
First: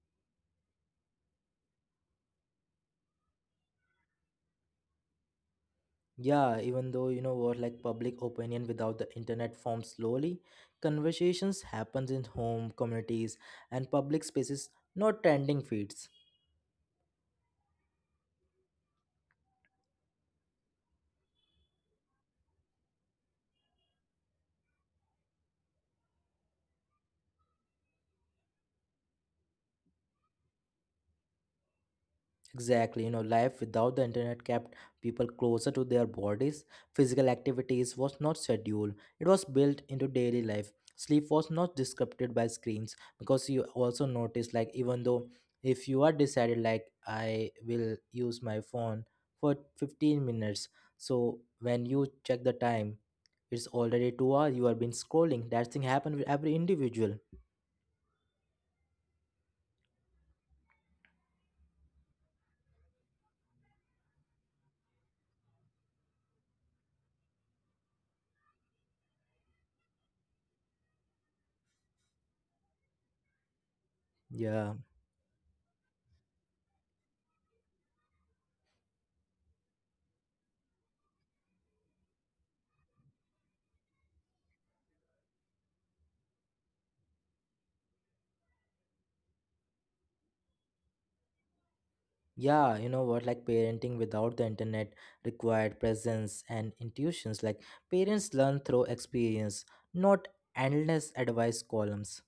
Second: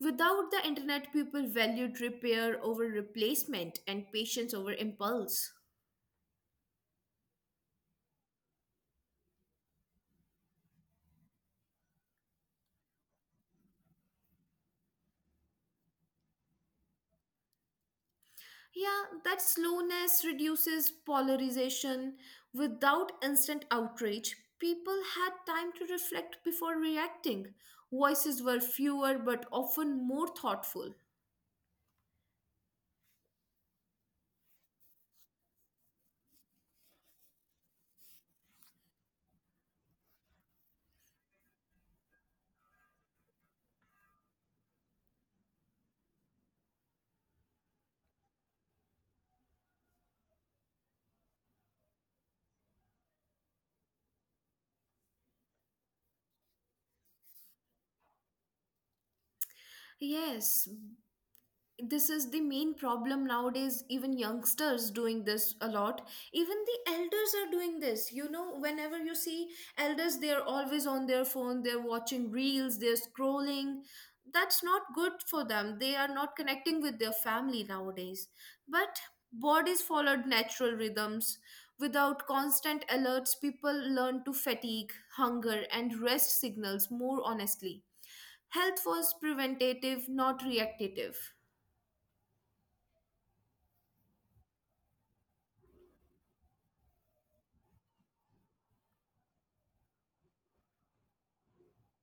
S2: Without the internet, people valued repair over replacement and patience over impulse.
S1: Yeah, even though you know what, like public opinion without the internet forms slowly. Conversations happens in home communities and public spaces, not trending feeds.
S2: Yeah, that slowness reduces polarization. Without instant outrage, people had time to reflect before reacting. Voices were fewer but often more thoughtful.
S1: Exactly, you know, life without the internet kept people closer to their bodies. Physical activities was not scheduled, it was built into daily life. Sleep was not disrupted by screens because you also notice, like, even though if you are decided, like, I will use my phone for 15 minutes, so when you check the time, it's already 2 hours, you have been scrolling. That thing happened with every individual.
S2: Yes, this is the main problem nowadays. Even youngsters doing this a lot, even the elders are doing this. You know, whenever you see elders, they are always on their phone, they're watching reels, they're scrolling.
S1: Yeah.
S2: That's not good for them. They are not connecting with their family nowadays, but bodies followed natural rhythms. Without constant alerts, people learn to fatigue, hunger and rest signals more honestly. Health was preventative, not reactive.
S1: Yeah, you know what? Like parenting without the internet required presence and intuitions. Like parents learn through experience, not endless advice columns.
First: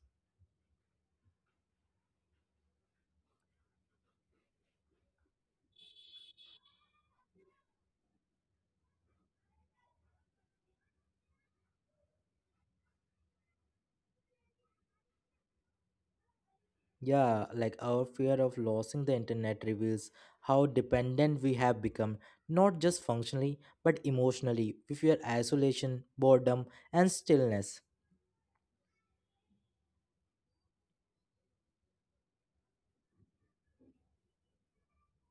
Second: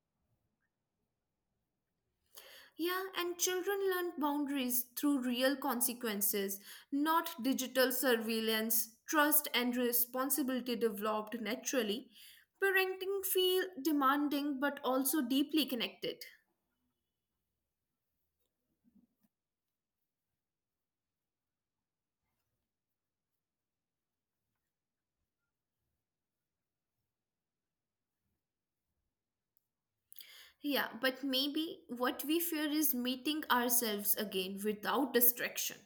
S2: Yeah, and children learn boundaries through real consequences, not digital surveillance. Trust and responsibility developed naturally. Parenting feel demanding but also deeply connected.
S1: Yeah, like our fear of losing the internet reveals how dependent we have become, not just functionally, but emotionally. We fear isolation, boredom, and stillness.
S2: Yeah, but maybe what we fear is meeting ourselves again without distraction.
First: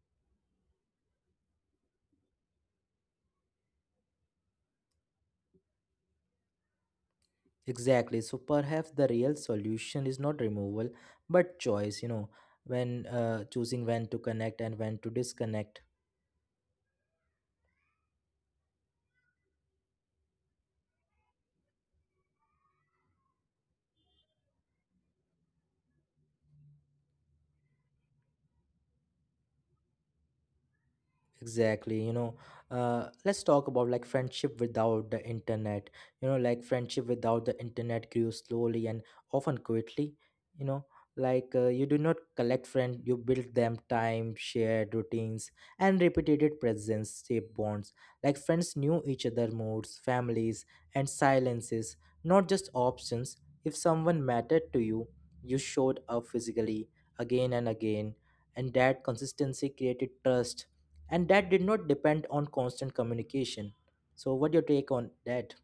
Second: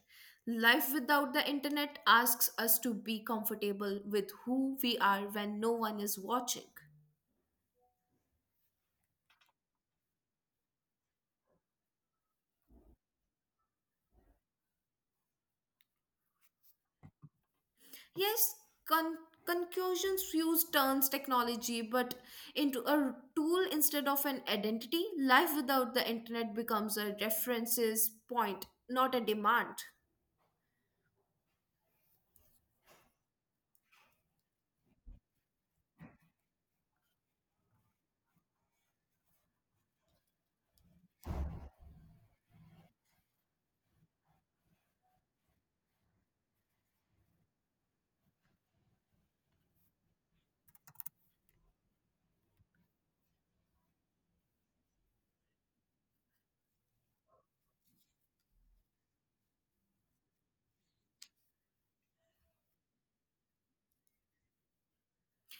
S2: Life without the internet asks us to be comfortable with who we are when no one is watching.
S1: Exactly. So perhaps the real solution is not removal, but choice, you know, when choosing when to connect and when to disconnect.
S2: Yes, con- Conclusions use turns technology but into a tool instead of an identity. Life without the internet becomes a references point, not a demand.
S1: Exactly, you know, let's talk about like friendship without the internet. You know, like friendship without the internet grew slowly and often quickly. You know, like you do not collect friends, you build them time, shared routines, and repeated presence shape bonds. Like friends knew each other moods, families, and silences, not just options. If someone mattered to you, you showed up physically again and again, and that consistency created trust, and that did not depend on constant communication. So what your take on that?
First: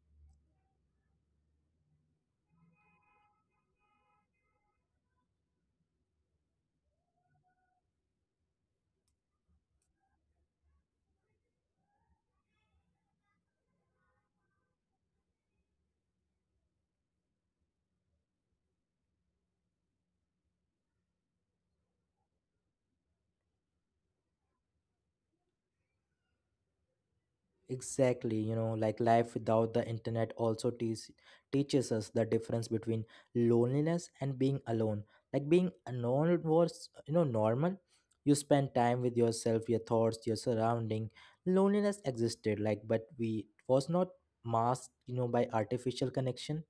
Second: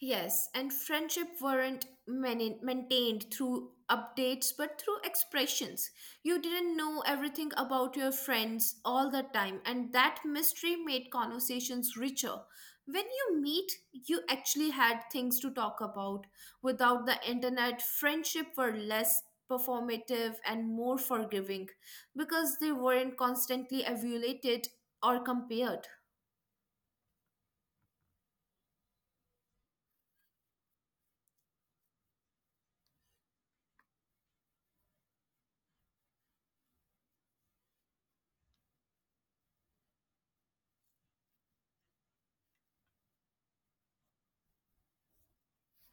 S2: Yes, and friendship weren't mani- maintained through updates but through expressions. You didn't know everything about your friends all the time, and that mystery made conversations richer. When you meet, you actually had things to talk about. Without the internet, friendship were less performative and more forgiving because they weren't constantly evaluated or compared.
S1: Exactly, you know, like life without the internet also teaches us the difference between loneliness and being alone. Like being alone was, you know, normal. You spend time with yourself, your thoughts, your surrounding. Loneliness existed, like, but we was not masked, you know, by artificial connection.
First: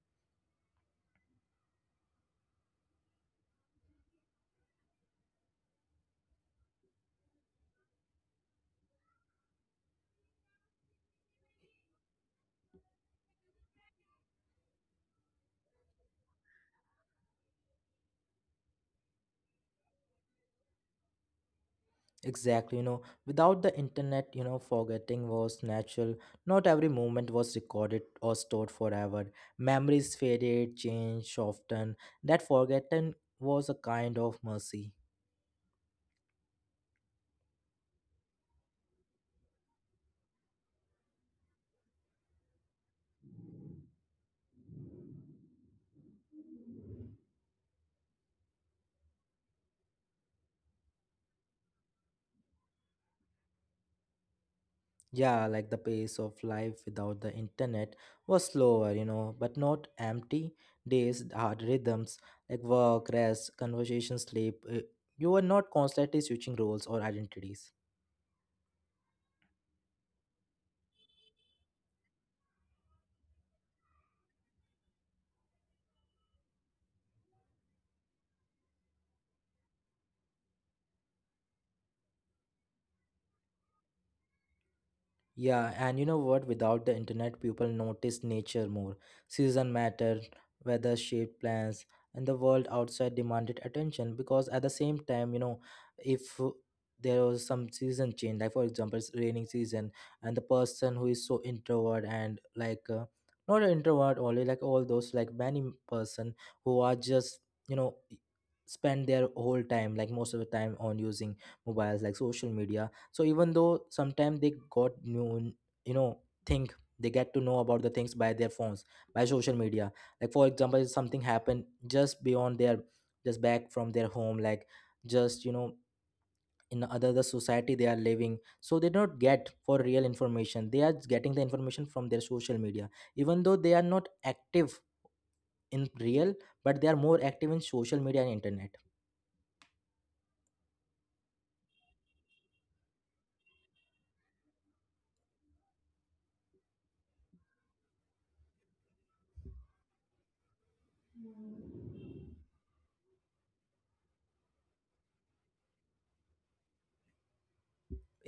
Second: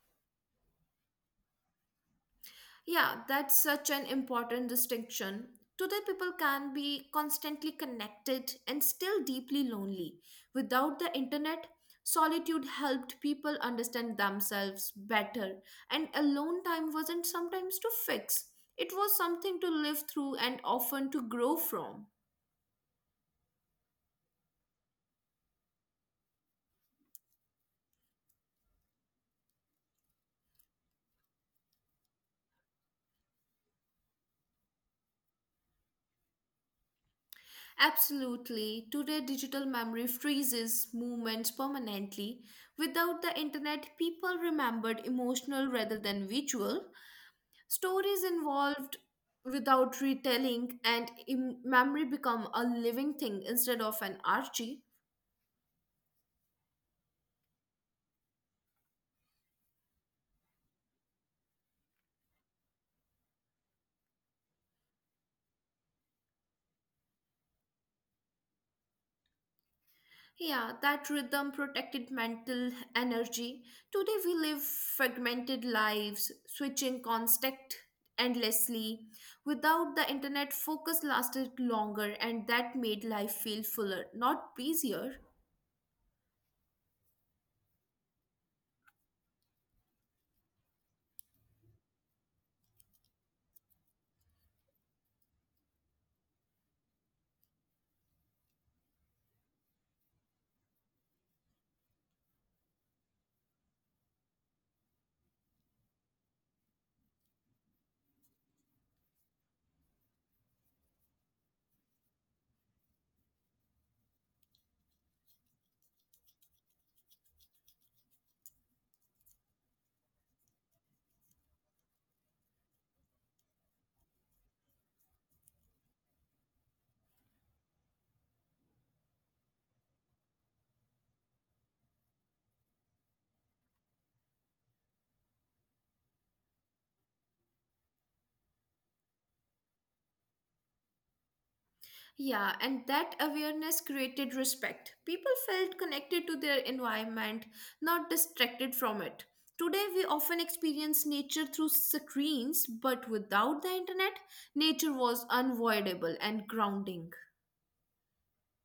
S2: Yeah, that's such an important distinction. Today, people can be constantly connected and still deeply lonely. Without the internet, solitude helped people understand themselves better, and alone time wasn't sometimes to fix. It was something to live through and often to grow from.
S1: Exactly, you know, without the internet, you know, forgetting was natural. Not every moment was recorded or stored forever. Memories faded, changed, often. That forgotten was a kind of mercy.
S2: Absolutely. Today, digital memory freezes movements permanently. Without the internet, people remembered emotional rather than visual. Stories involved without retelling and memory become a living thing instead of an archie.
S1: Yeah, like the pace of life without the internet was slower, you know, but not empty. Days had rhythms like work, rest, conversation, sleep. You were not constantly switching roles or identities.
S2: Yeah, that rhythm protected mental energy. Today we live fragmented lives, switching contact endlessly. Without the internet, focus lasted longer and that made life feel fuller, not busier.
S1: Yeah, and you know what? Without the internet, people notice nature more. Season matter, weather shaped plans, and the world outside demanded attention because at the same time, you know, if there was some season change, like for example, it's raining season, and the person who is so introvert and like not an introvert only, like all those like many person who are just, you know, spend their whole time, like most of the time, on using mobiles like social media, so even though sometimes they got new, you know, think, they get to know about the things by their phones, by social media. Like for example, if something happened just beyond their, just back from their home, like just, you know, in other the society they are living, so they don't get for real information, they are getting the information from their social media. Even though they are not active in real, but they are more active in social media and internet.
S2: Yeah, and that awareness created respect. People felt connected to their environment, not distracted from it. Today, we often experience nature through screens, but without the internet, nature was unavoidable and grounding.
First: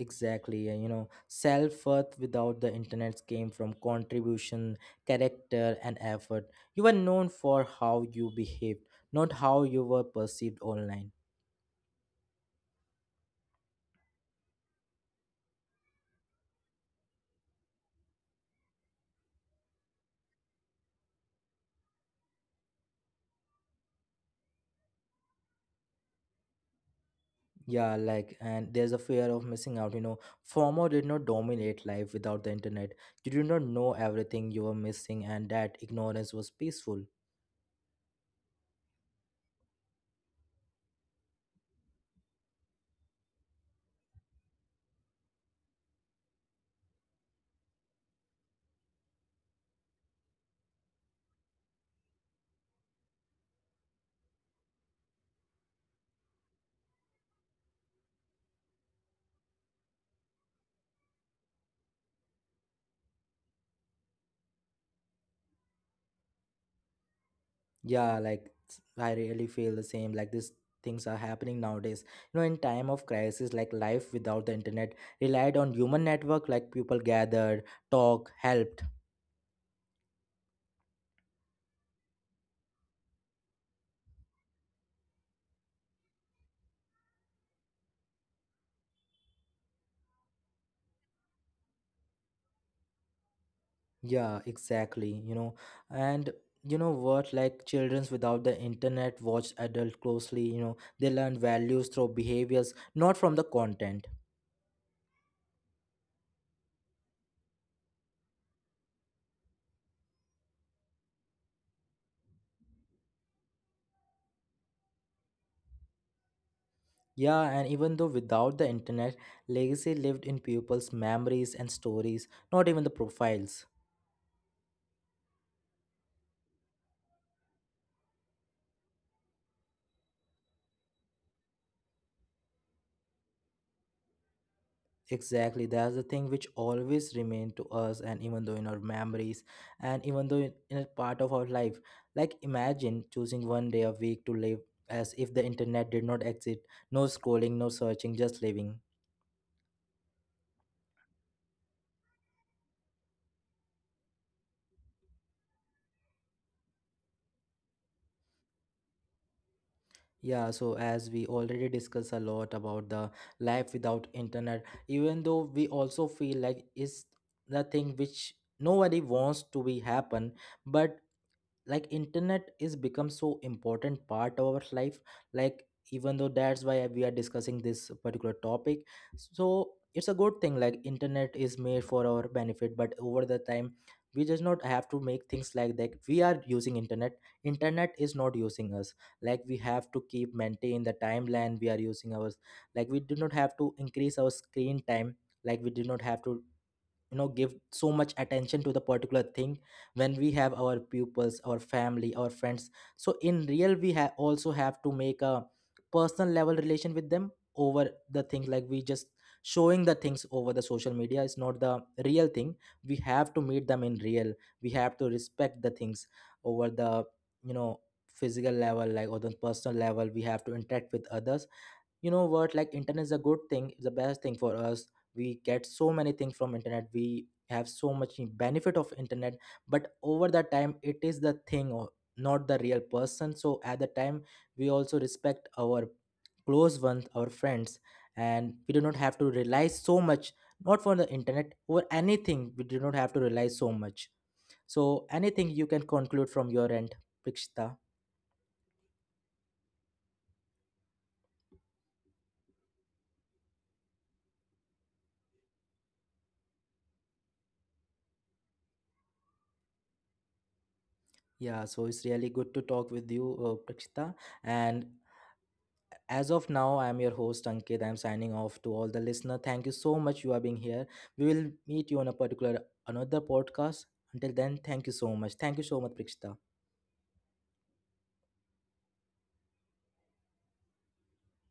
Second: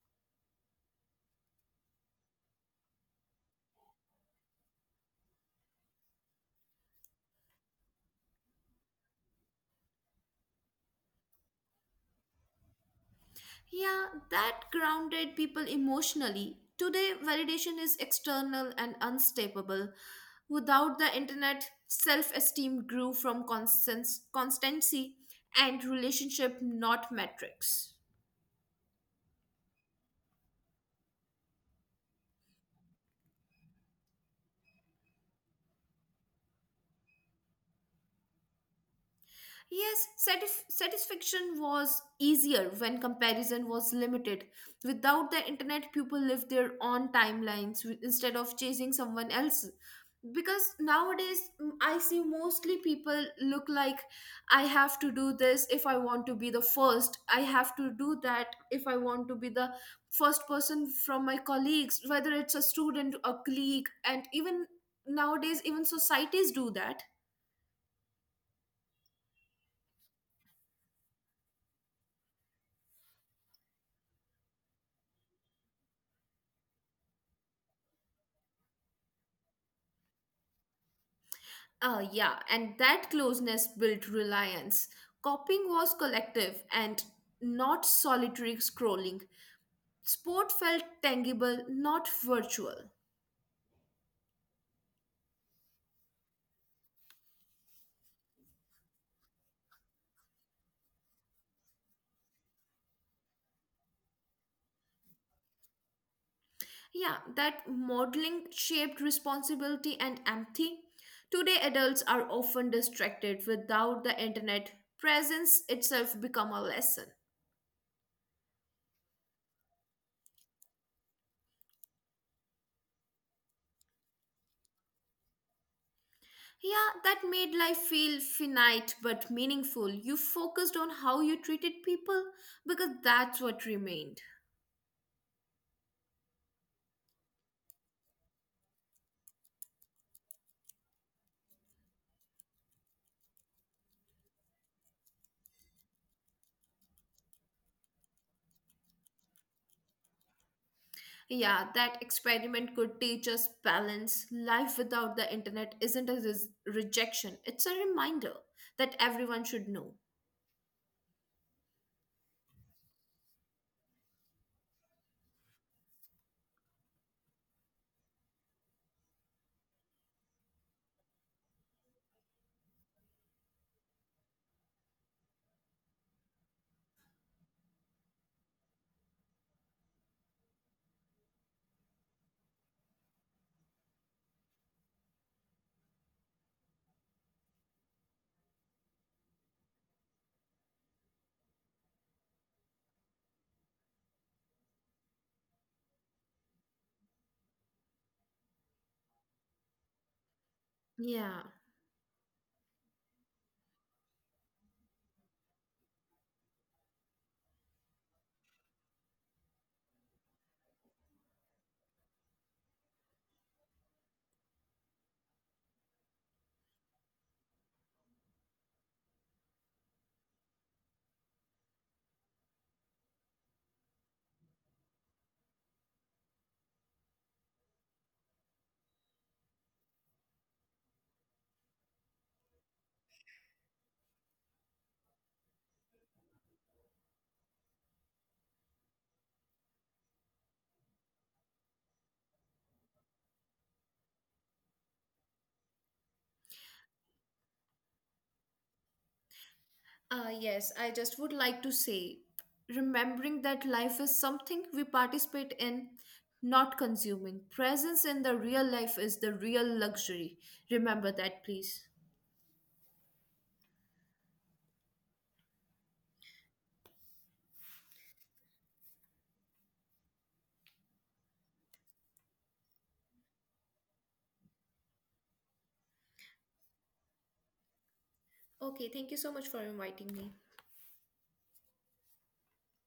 S1: Exactly, and you know, self worth without the internet came from contribution, character, and effort. You were known for how you behaved, not how you were perceived online.
S2: Yeah, that grounded people emotionally. Today, validation is external and unstable. Without the internet, self esteem grew from constancy and relationship, not metrics.
S1: Yeah, like, and there's a fear of missing out. You know, FOMO did not dominate life without the internet. You did not know everything you were missing, and that ignorance was peaceful.
S2: Yes, satisfaction was easier when comparison was limited. Without the internet, people lived their own timelines instead of chasing someone else. Because nowadays, I see mostly people look like I have to do this if I want to be the first. I have to do that if I want to be the first person from my colleagues, whether it's a student, a colleague, and even nowadays, even societies do that.
S1: Yeah, like I really feel the same. Like these things are happening nowadays. You know, in time of crisis, like life without the internet relied on human network. Like people gathered, talk, helped.
S2: Yeah, and that closeness built reliance. Copying was collective and not solitary scrolling. Sport felt tangible, not virtual.
S1: Yeah, exactly. You know, and you know what? Like childrens without the internet watch adult closely. You know, they learn values through behaviors, not from the content.
S2: Yeah, that modeling shaped responsibility and empathy. Today, adults are often distracted without the internet. Presence itself become a lesson.
S1: Yeah, and even though without the internet, legacy lived in people's memories and stories, not even the profiles.
S2: Yeah, that made life feel finite but meaningful. You focused on how you treated people because that's what remained.
S1: Exactly, that's the thing which always remain to us, and even though in our memories, and even though in a part of our life, like imagine choosing one day a week to live as if the internet did not exist, no scrolling, no searching, just living.
S2: Yeah, that experiment could teach us balance. Life without the internet isn't a rejection, it's a reminder that everyone should know.
S1: Yeah, so as we already discussed a lot about the life without internet, even though we also feel like is the thing which nobody wants to be happen, but like internet is become so important part of our life, like even though that's why we are discussing this particular topic. So it's a good thing, like internet is made for our benefit, but over the time we just not have to make things like that we are using internet, internet is not using us. Like we have to keep maintain the timeline we are using ours. Like we do not have to increase our screen time. Like we do not have to, you know, give so much attention to the particular thing when we
S2: Yeah.
S1: have our pupils, our family, our friends. So in real we have also have to make a personal level relation with them over the thing. Like we just showing the things over the social media is not the real thing. We have to meet them in real, we have to respect the things over the, you know, physical level, like or the personal level, we have to interact with others. You know what, like internet is a good thing, it's the best thing for us. We get so many things from internet, we have so much benefit of internet, but over the time it is the thing, or not the real person. So at the time we also respect our close ones, our friends, and we do not have to rely so much, not for the internet or anything. We do not have to rely so much. So anything you can conclude from your end, Prakshita?
S2: Yes, I just would like to say remembering that life is something we participate in, not consuming. Presence in the real life is the real luxury. Remember that, please.
S1: Yeah, so it's really good to talk with you, Prakshita. And as of now, I am your host Ankit. I'm signing off to all the listener. Thank you so much you are being here. We will meet you on a particular another podcast. Until then, thank you so much. Thank you so much, Prakshita.
S2: Okay, thank you so much for inviting me.